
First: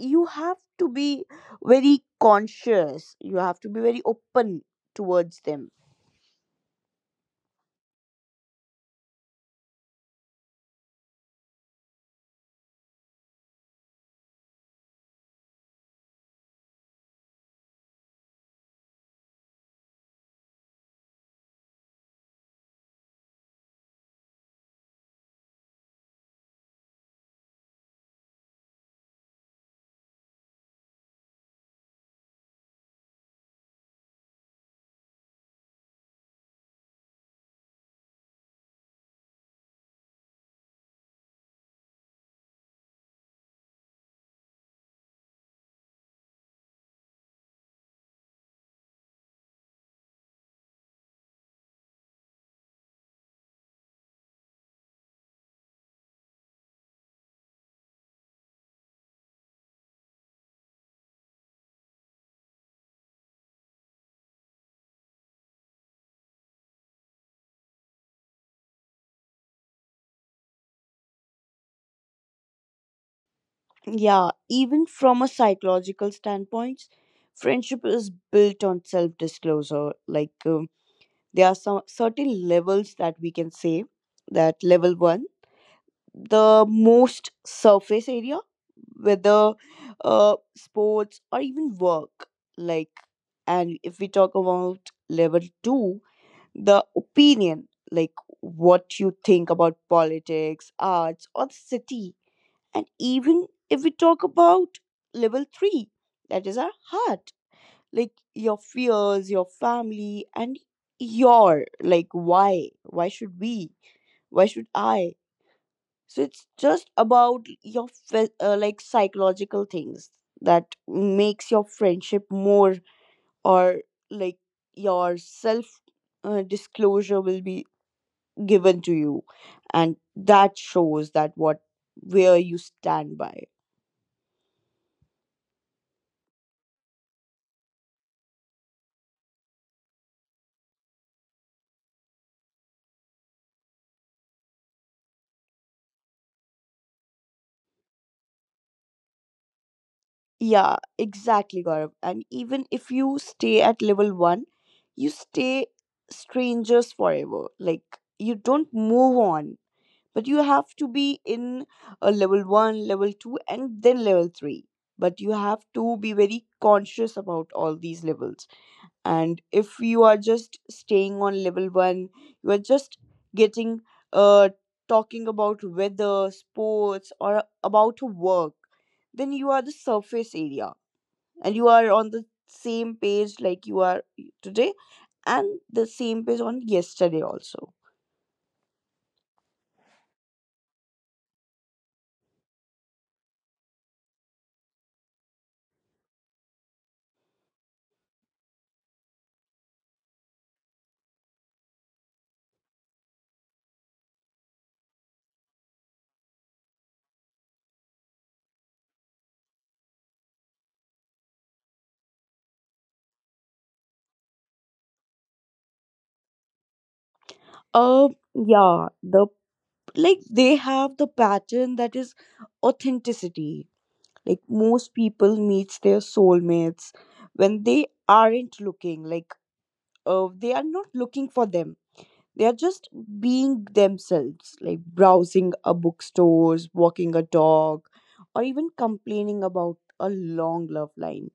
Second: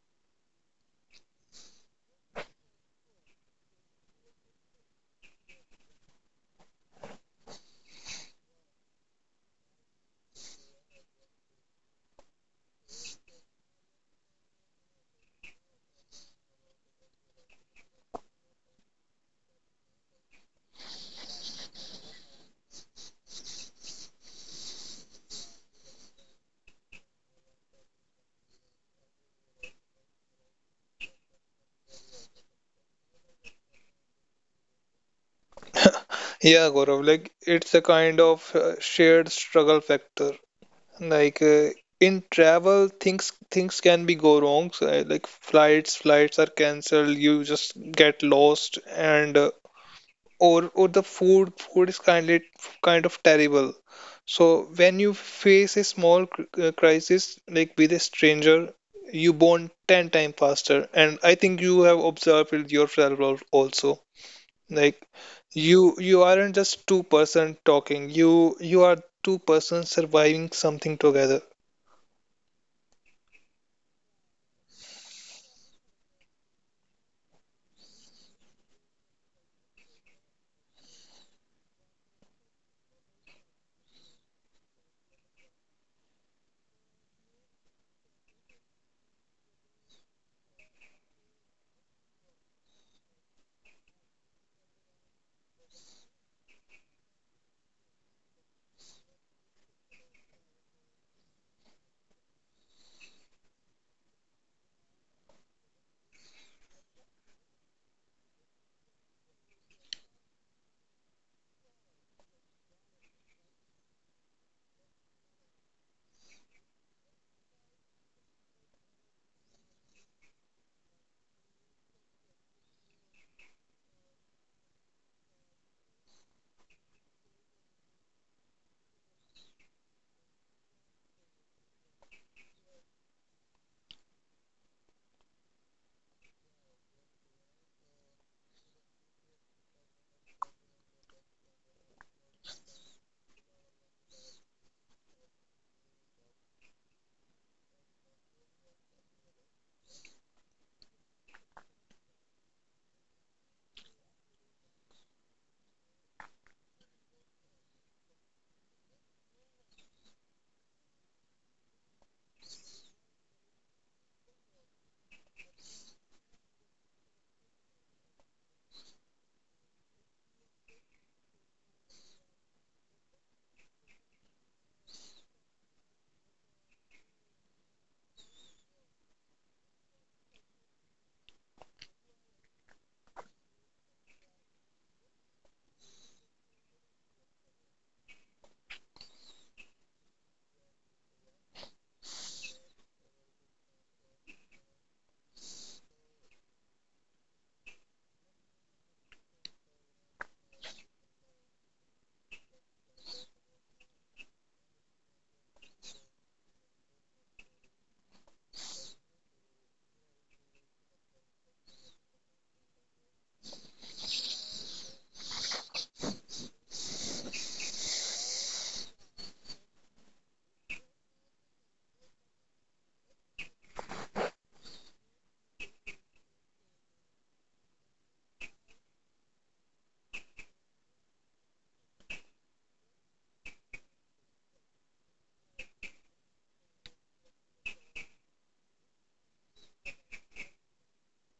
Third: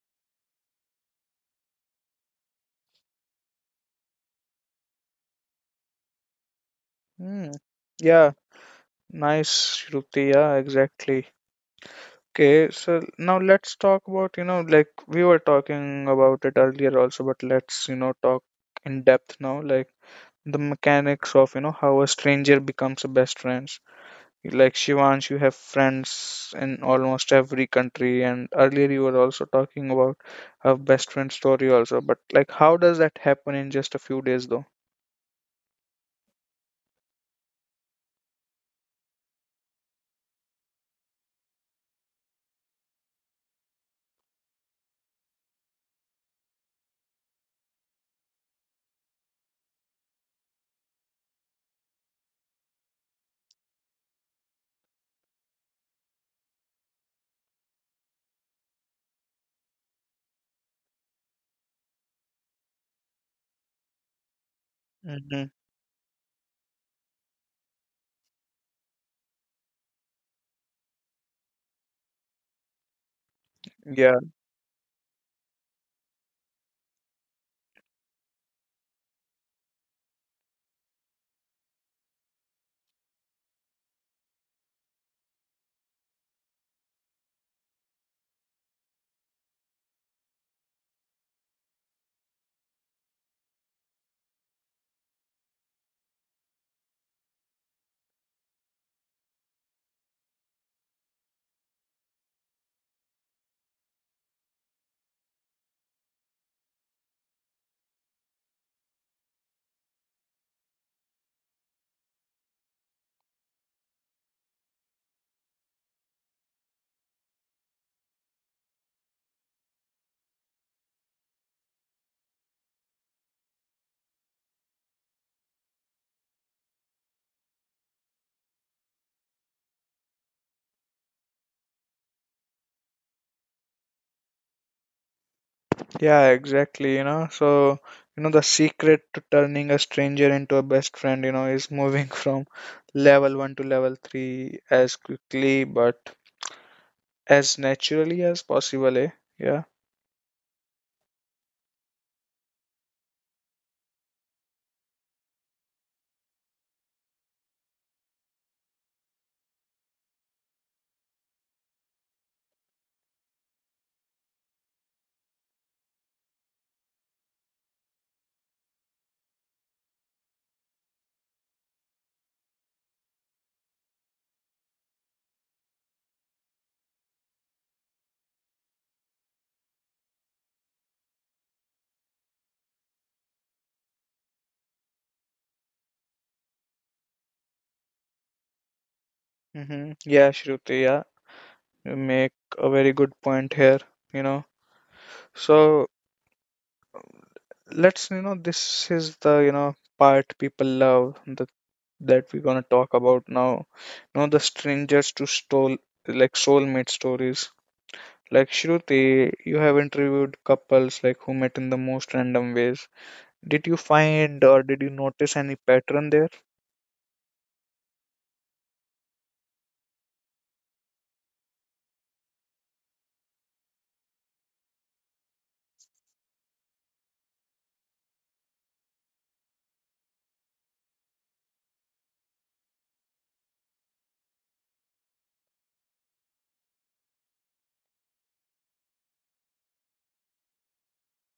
Speaker 2: you have to be very conscious. You have to be very open towards them.
Speaker 1: Mm. Yeah, nice, Shruti. Yeah, exactly. Okay, so now let's talk about, you know, like, we were talking about it earlier also, but let's, you know, talk in depth now, like the mechanics of, you know, how a stranger becomes a best friend. Like, Shivansh, you have friends in almost every country, and earlier you were also talking about her best friend story also. But like, how does that happen in just a few days, though?
Speaker 3: Yeah, Gaurav, like it's a kind of shared struggle factor. Like in travel, things can be go wrong. So, like flights are cancelled. You just get lost, and or the food is kindly kind of terrible. So when you face a small crisis like with a stranger, you bond 10 times faster. And I think you have observed it yourself, also, like
Speaker 1: Hmm.
Speaker 3: you aren't just two-person talking, you are two persons surviving something together.
Speaker 1: Yeah,
Speaker 2: Yeah, even from a psychological standpoint, friendship is built on self disclosure. Like, there are some certain levels that we can say, that level one, the most surface area, whether sports or even work. Like, and if we talk about level two, the opinion, like what you think about politics, arts, or the city. And even if we talk about level three, that is our heart, like your fears, your family, and your, like, why? Why should we? Why should I? So it's just about your like psychological things that makes your friendship more, or like your self disclosure will be given to you, and that shows that what where you stand by.
Speaker 1: yeah, exactly. You know, so, you know, the secret to turning a stranger into a best friend, you know, is moving from level one to level three as quickly but as naturally as possible, eh? Yeah.
Speaker 2: Yeah, exactly, Gaurav. And even if you stay at level 1, you stay strangers forever. Like, you don't move on, but you have to be in a level 1, level 2, and then level 3. But you have to be very conscious about all these levels. And if you are just staying on level 1, you are just getting, uh talking about weather, sports, or about work, then you are the surface area, and you are on the same page like you are today and the same page on yesterday also.
Speaker 1: Mm-hmm. Yeah, Shruti, yeah. You make a very good point here, you know. So let's, you know, this is the, you know, part people love, that that we're gonna talk about now, you know, the strangers to stole, like, soulmate stories. Like, Shruti, you have interviewed couples like who met in the most random ways. Did you find or did you notice any pattern there?
Speaker 2: Uh, yeah, the like they have the pattern that is authenticity. Like, most people meets their soulmates when they aren't looking. Like, they are not looking for them. They are just being themselves, like browsing a bookstores, walking a dog, or even complaining about a long love line.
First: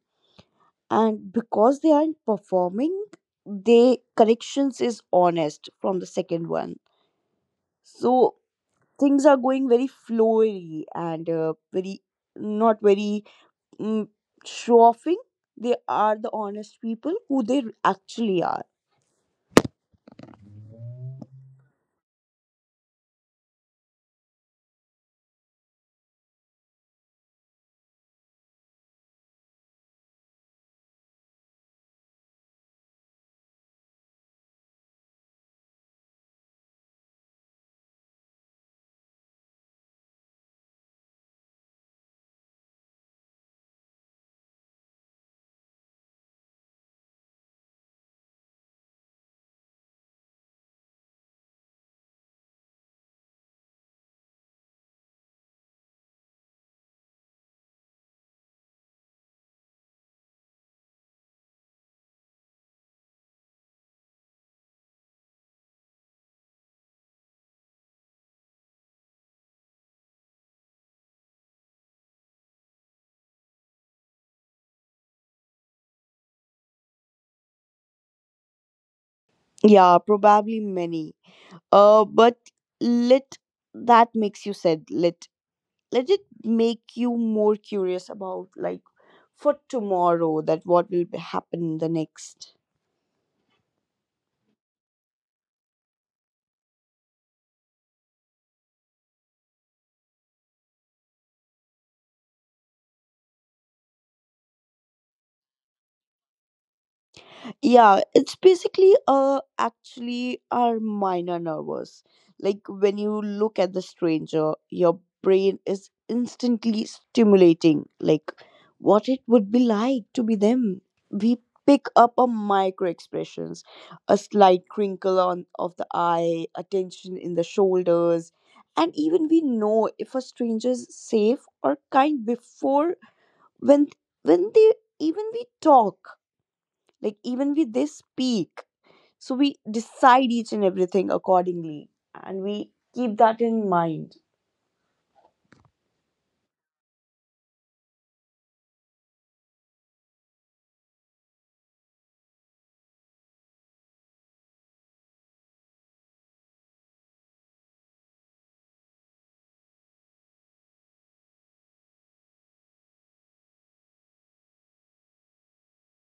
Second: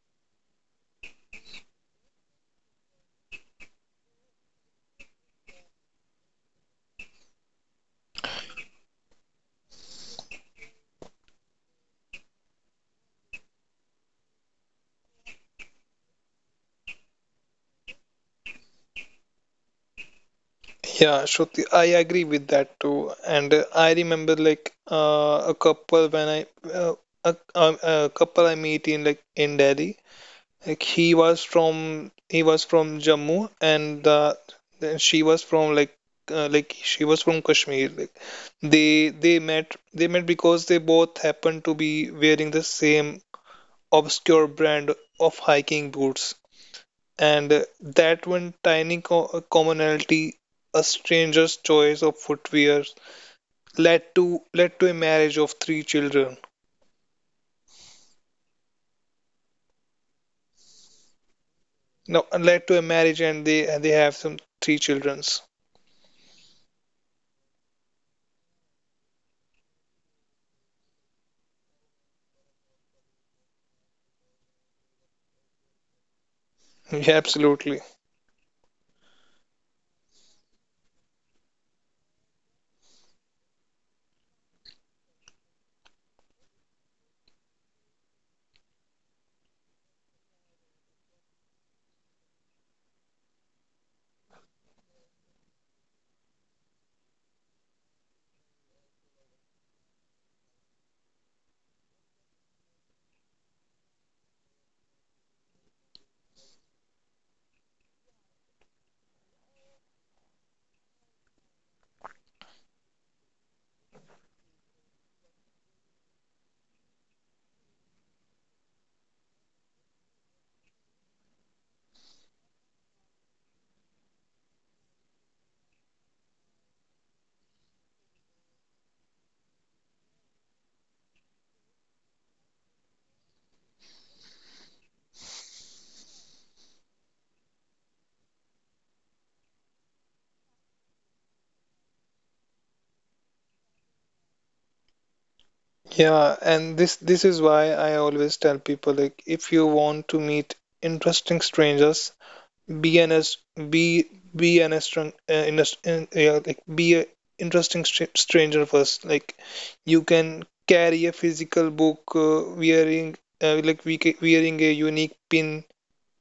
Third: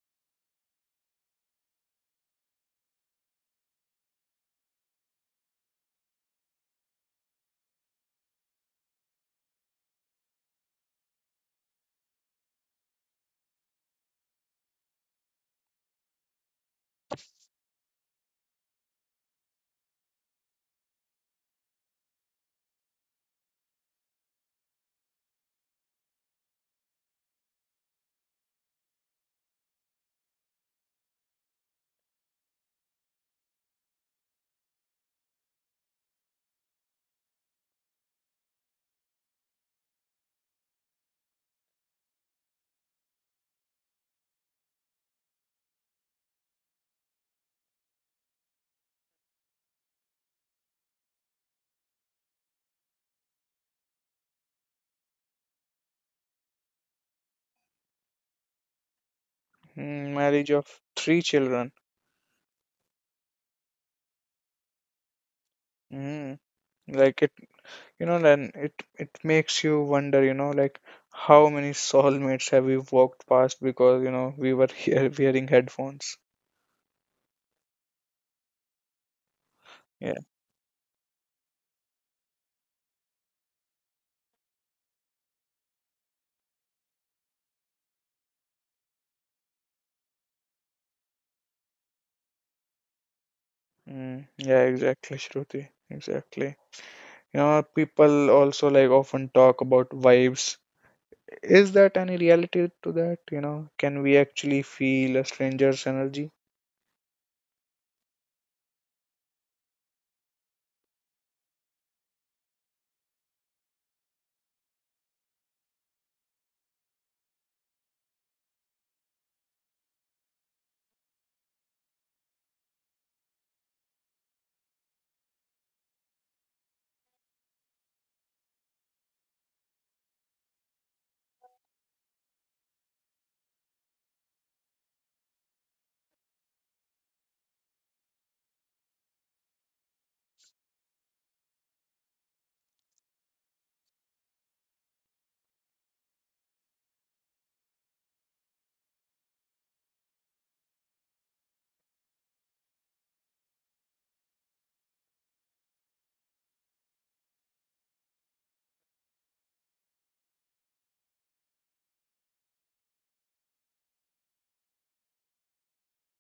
Speaker 2: And because they aren't performing, they corrections is honest from the second one. So things are going very flowy, and very, not very, mm, show offing. They are the honest people who they actually are.
Speaker 3: Yeah, Shruti, I agree with that too. And I remember like a, a, a couple I meet in like in Delhi. Like he was from Jammu, and then she was from like, she was from Kashmir. Like they met because they both happened to be wearing the same obscure brand of hiking boots. And that one tiny commonality, a stranger's choice of footwear, led to a marriage of three children.
Speaker 1: Mm, marriage of three children.
Speaker 3: No, led to a marriage, and they have some three childrens.
Speaker 1: Mm, like, it, you know, then it makes you wonder, you know, like, how many soulmates have we walked past because, you know, we were here wearing headphones?
Speaker 3: Yeah, absolutely.
Speaker 2: Yeah,
Speaker 1: Yeah.
Speaker 2: probably many. But let that makes you sad, let, let it make you more curious about, like, for tomorrow, that what will be happen the next.
Speaker 1: Mm, yeah, exactly, Shruti. Exactly. You know, people also, like, often talk about vibes. Is that any reality to that? You know, can we actually feel a stranger's energy?
Speaker 2: Yeah, it's basically actually our minor nervous. Like, when you look at the stranger, your brain is instantly stimulating like what it would be like to be them. We pick up on micro expressions, a slight crinkle on of the eye, a tension in the shoulders, and even we know if a stranger is safe or kind before when when they, even we talk, like even we they speak. So we decide each and everything accordingly, and we keep that in mind.
Speaker 3: Yeah, and this is why I always tell people, like if you want to meet interesting strangers, be an as be be an strong, yeah, like be a interesting stranger first. Like you can carry a physical book, wearing like we ca- wearing a unique pin,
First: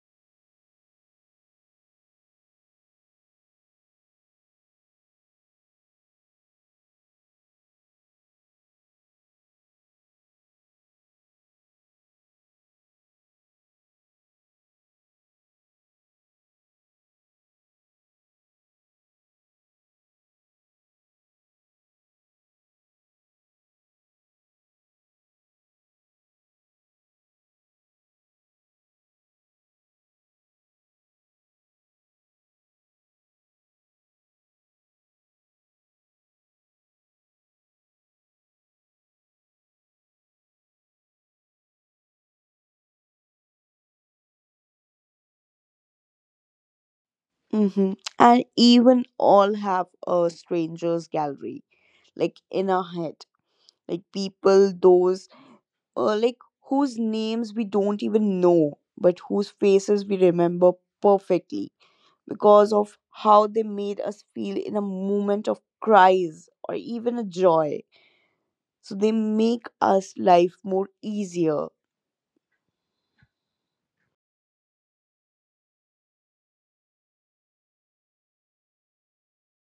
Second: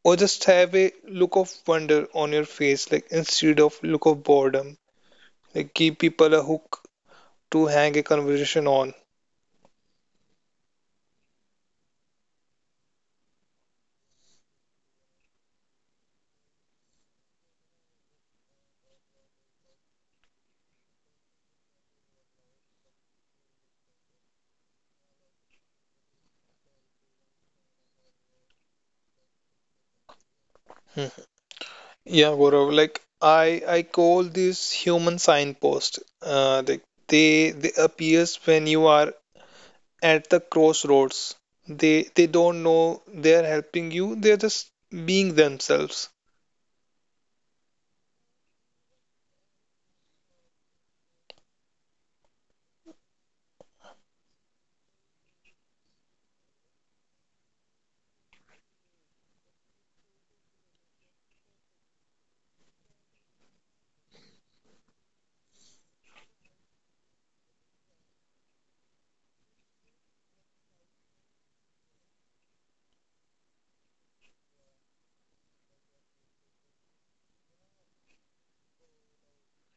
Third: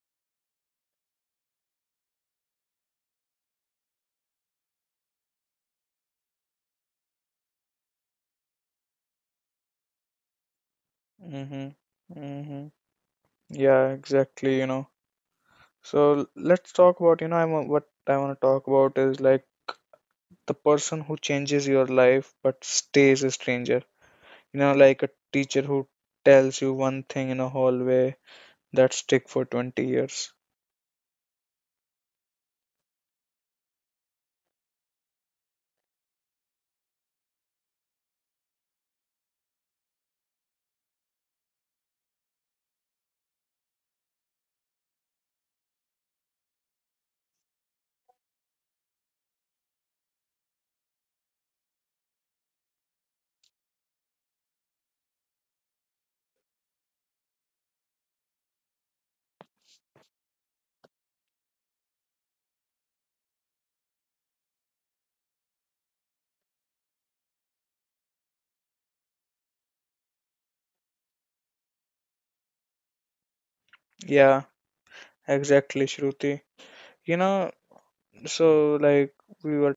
Speaker 3: or just have a look of wonder on your face, like instead of look of boredom. Like give people a hook to hang a conversation on.
Speaker 1: Mm-hmm. Mm-hmm. Yeah, exactly, you know. So let's talk about, you know, what I want to talk about is, like, the person who changes your life but stays a stranger. You know, like a teacher who tells you one thing in a hallway that stick for 20 years.
Speaker 3: Hmm. Yeah, Gaurav, like I call this human signpost. Like they appears when you are at the crossroads. They don't know they're helping you. They're just being themselves.
Speaker 2: Hmm and even all have a strangers gallery, like in our head, like people those, like whose names we don't even know, but whose faces we remember perfectly because of how they made us feel in a moment of cries or even a joy. So they make us life more easier.
Speaker 1: Yeah, exactly, Shruti. You know, so like we were,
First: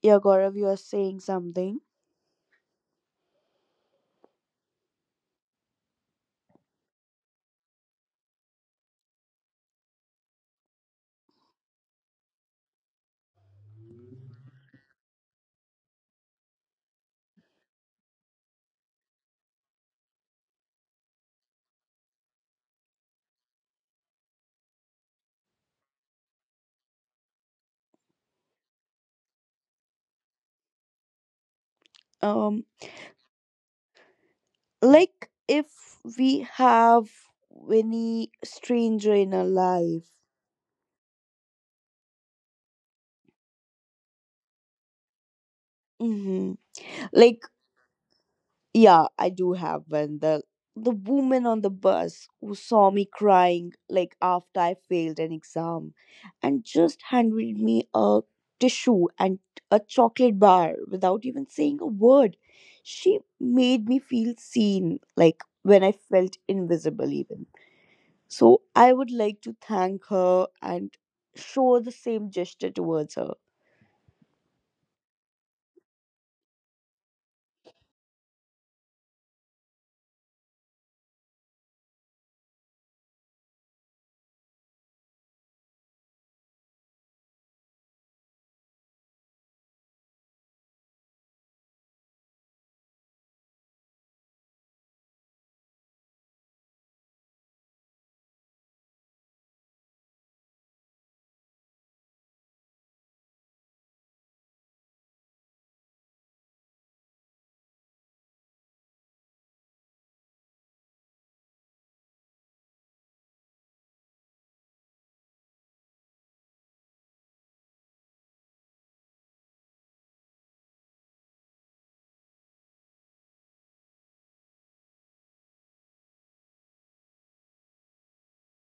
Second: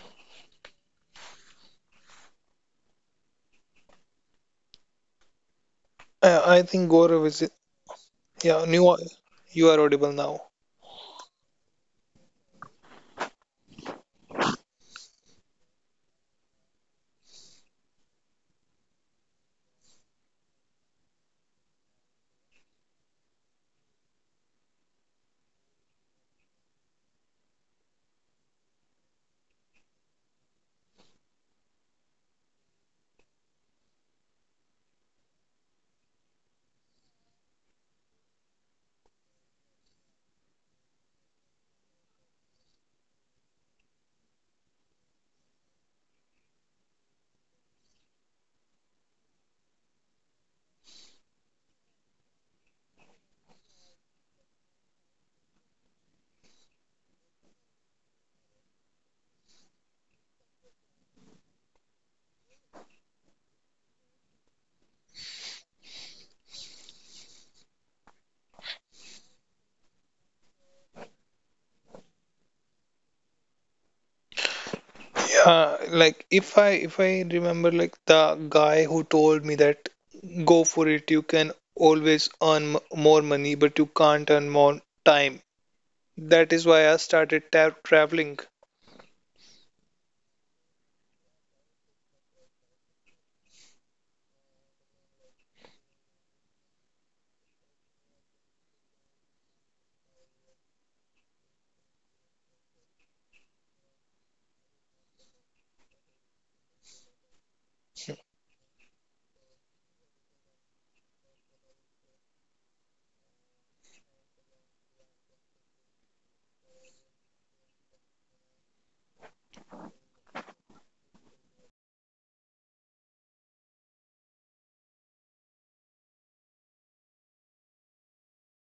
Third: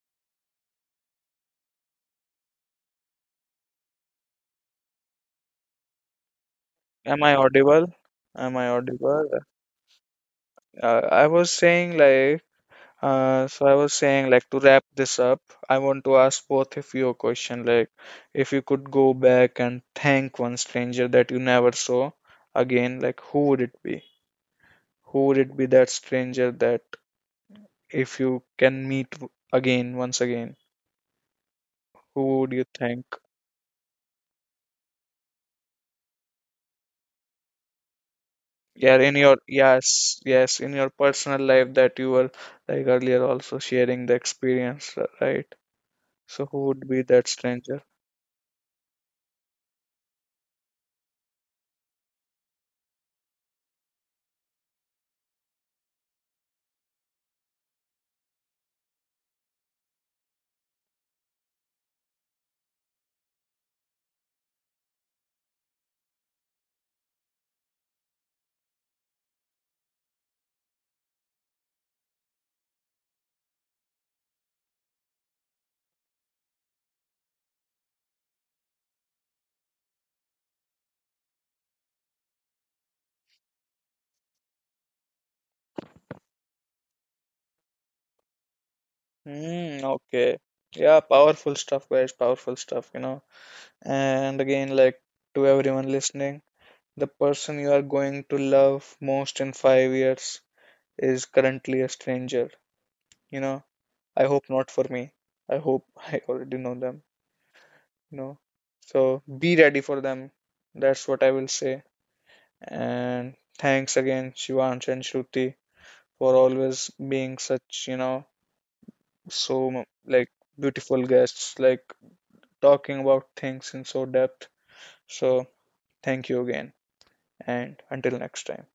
Speaker 2: Yeah, Gaurav, you are saying something.
Speaker 3: I think
Speaker 1: am
Speaker 3: Gaurav
Speaker 1: I
Speaker 3: is
Speaker 1: audible? Am
Speaker 3: Yeah.
Speaker 1: I
Speaker 3: New,
Speaker 1: audible?
Speaker 3: you are audible now.
Speaker 1: Uh, I was saying like, so I was saying, like, to wrap this up, I want to ask both of you a question. Like, if you could go back and thank one stranger that you never saw again, like, who would it be? Who would it be, that stranger that, if you can meet again, once again, who would you
Speaker 2: Um,
Speaker 1: thank?
Speaker 2: like, if we have any
Speaker 1: Yeah, in
Speaker 2: stranger in
Speaker 1: your,
Speaker 2: our life,
Speaker 1: yes, yes, in your personal life, that you were, like, earlier also sharing the experience, right? So
Speaker 2: hmm
Speaker 1: who would be that
Speaker 2: like,
Speaker 1: stranger?
Speaker 2: yeah, I do have one. The woman on the bus who saw me crying like after I failed an exam, and just handed me a tissue and a chocolate bar without even saying a word. She made me feel seen, like when I felt invisible, even. So I would like to thank her and show the same gesture towards her.
Speaker 3: Yeah, like if I remember like the guy who told me that, go for it. You can always earn more money, but you can't earn more time. That is why I started traveling.
Speaker 1: Hmm, okay. Yeah, powerful stuff, guys, powerful stuff, you know. And again, like, to everyone listening, the person you are going to love most in 5 years is currently a stranger, you know. I hope not for me. I hope I already know them, you know. So be ready for them. That's what I will say. And thanks again, Shivansh and Shruti, for always being such, you know, so, like, beautiful guests, like, talking about things in so depth. So thank you again, and until next time.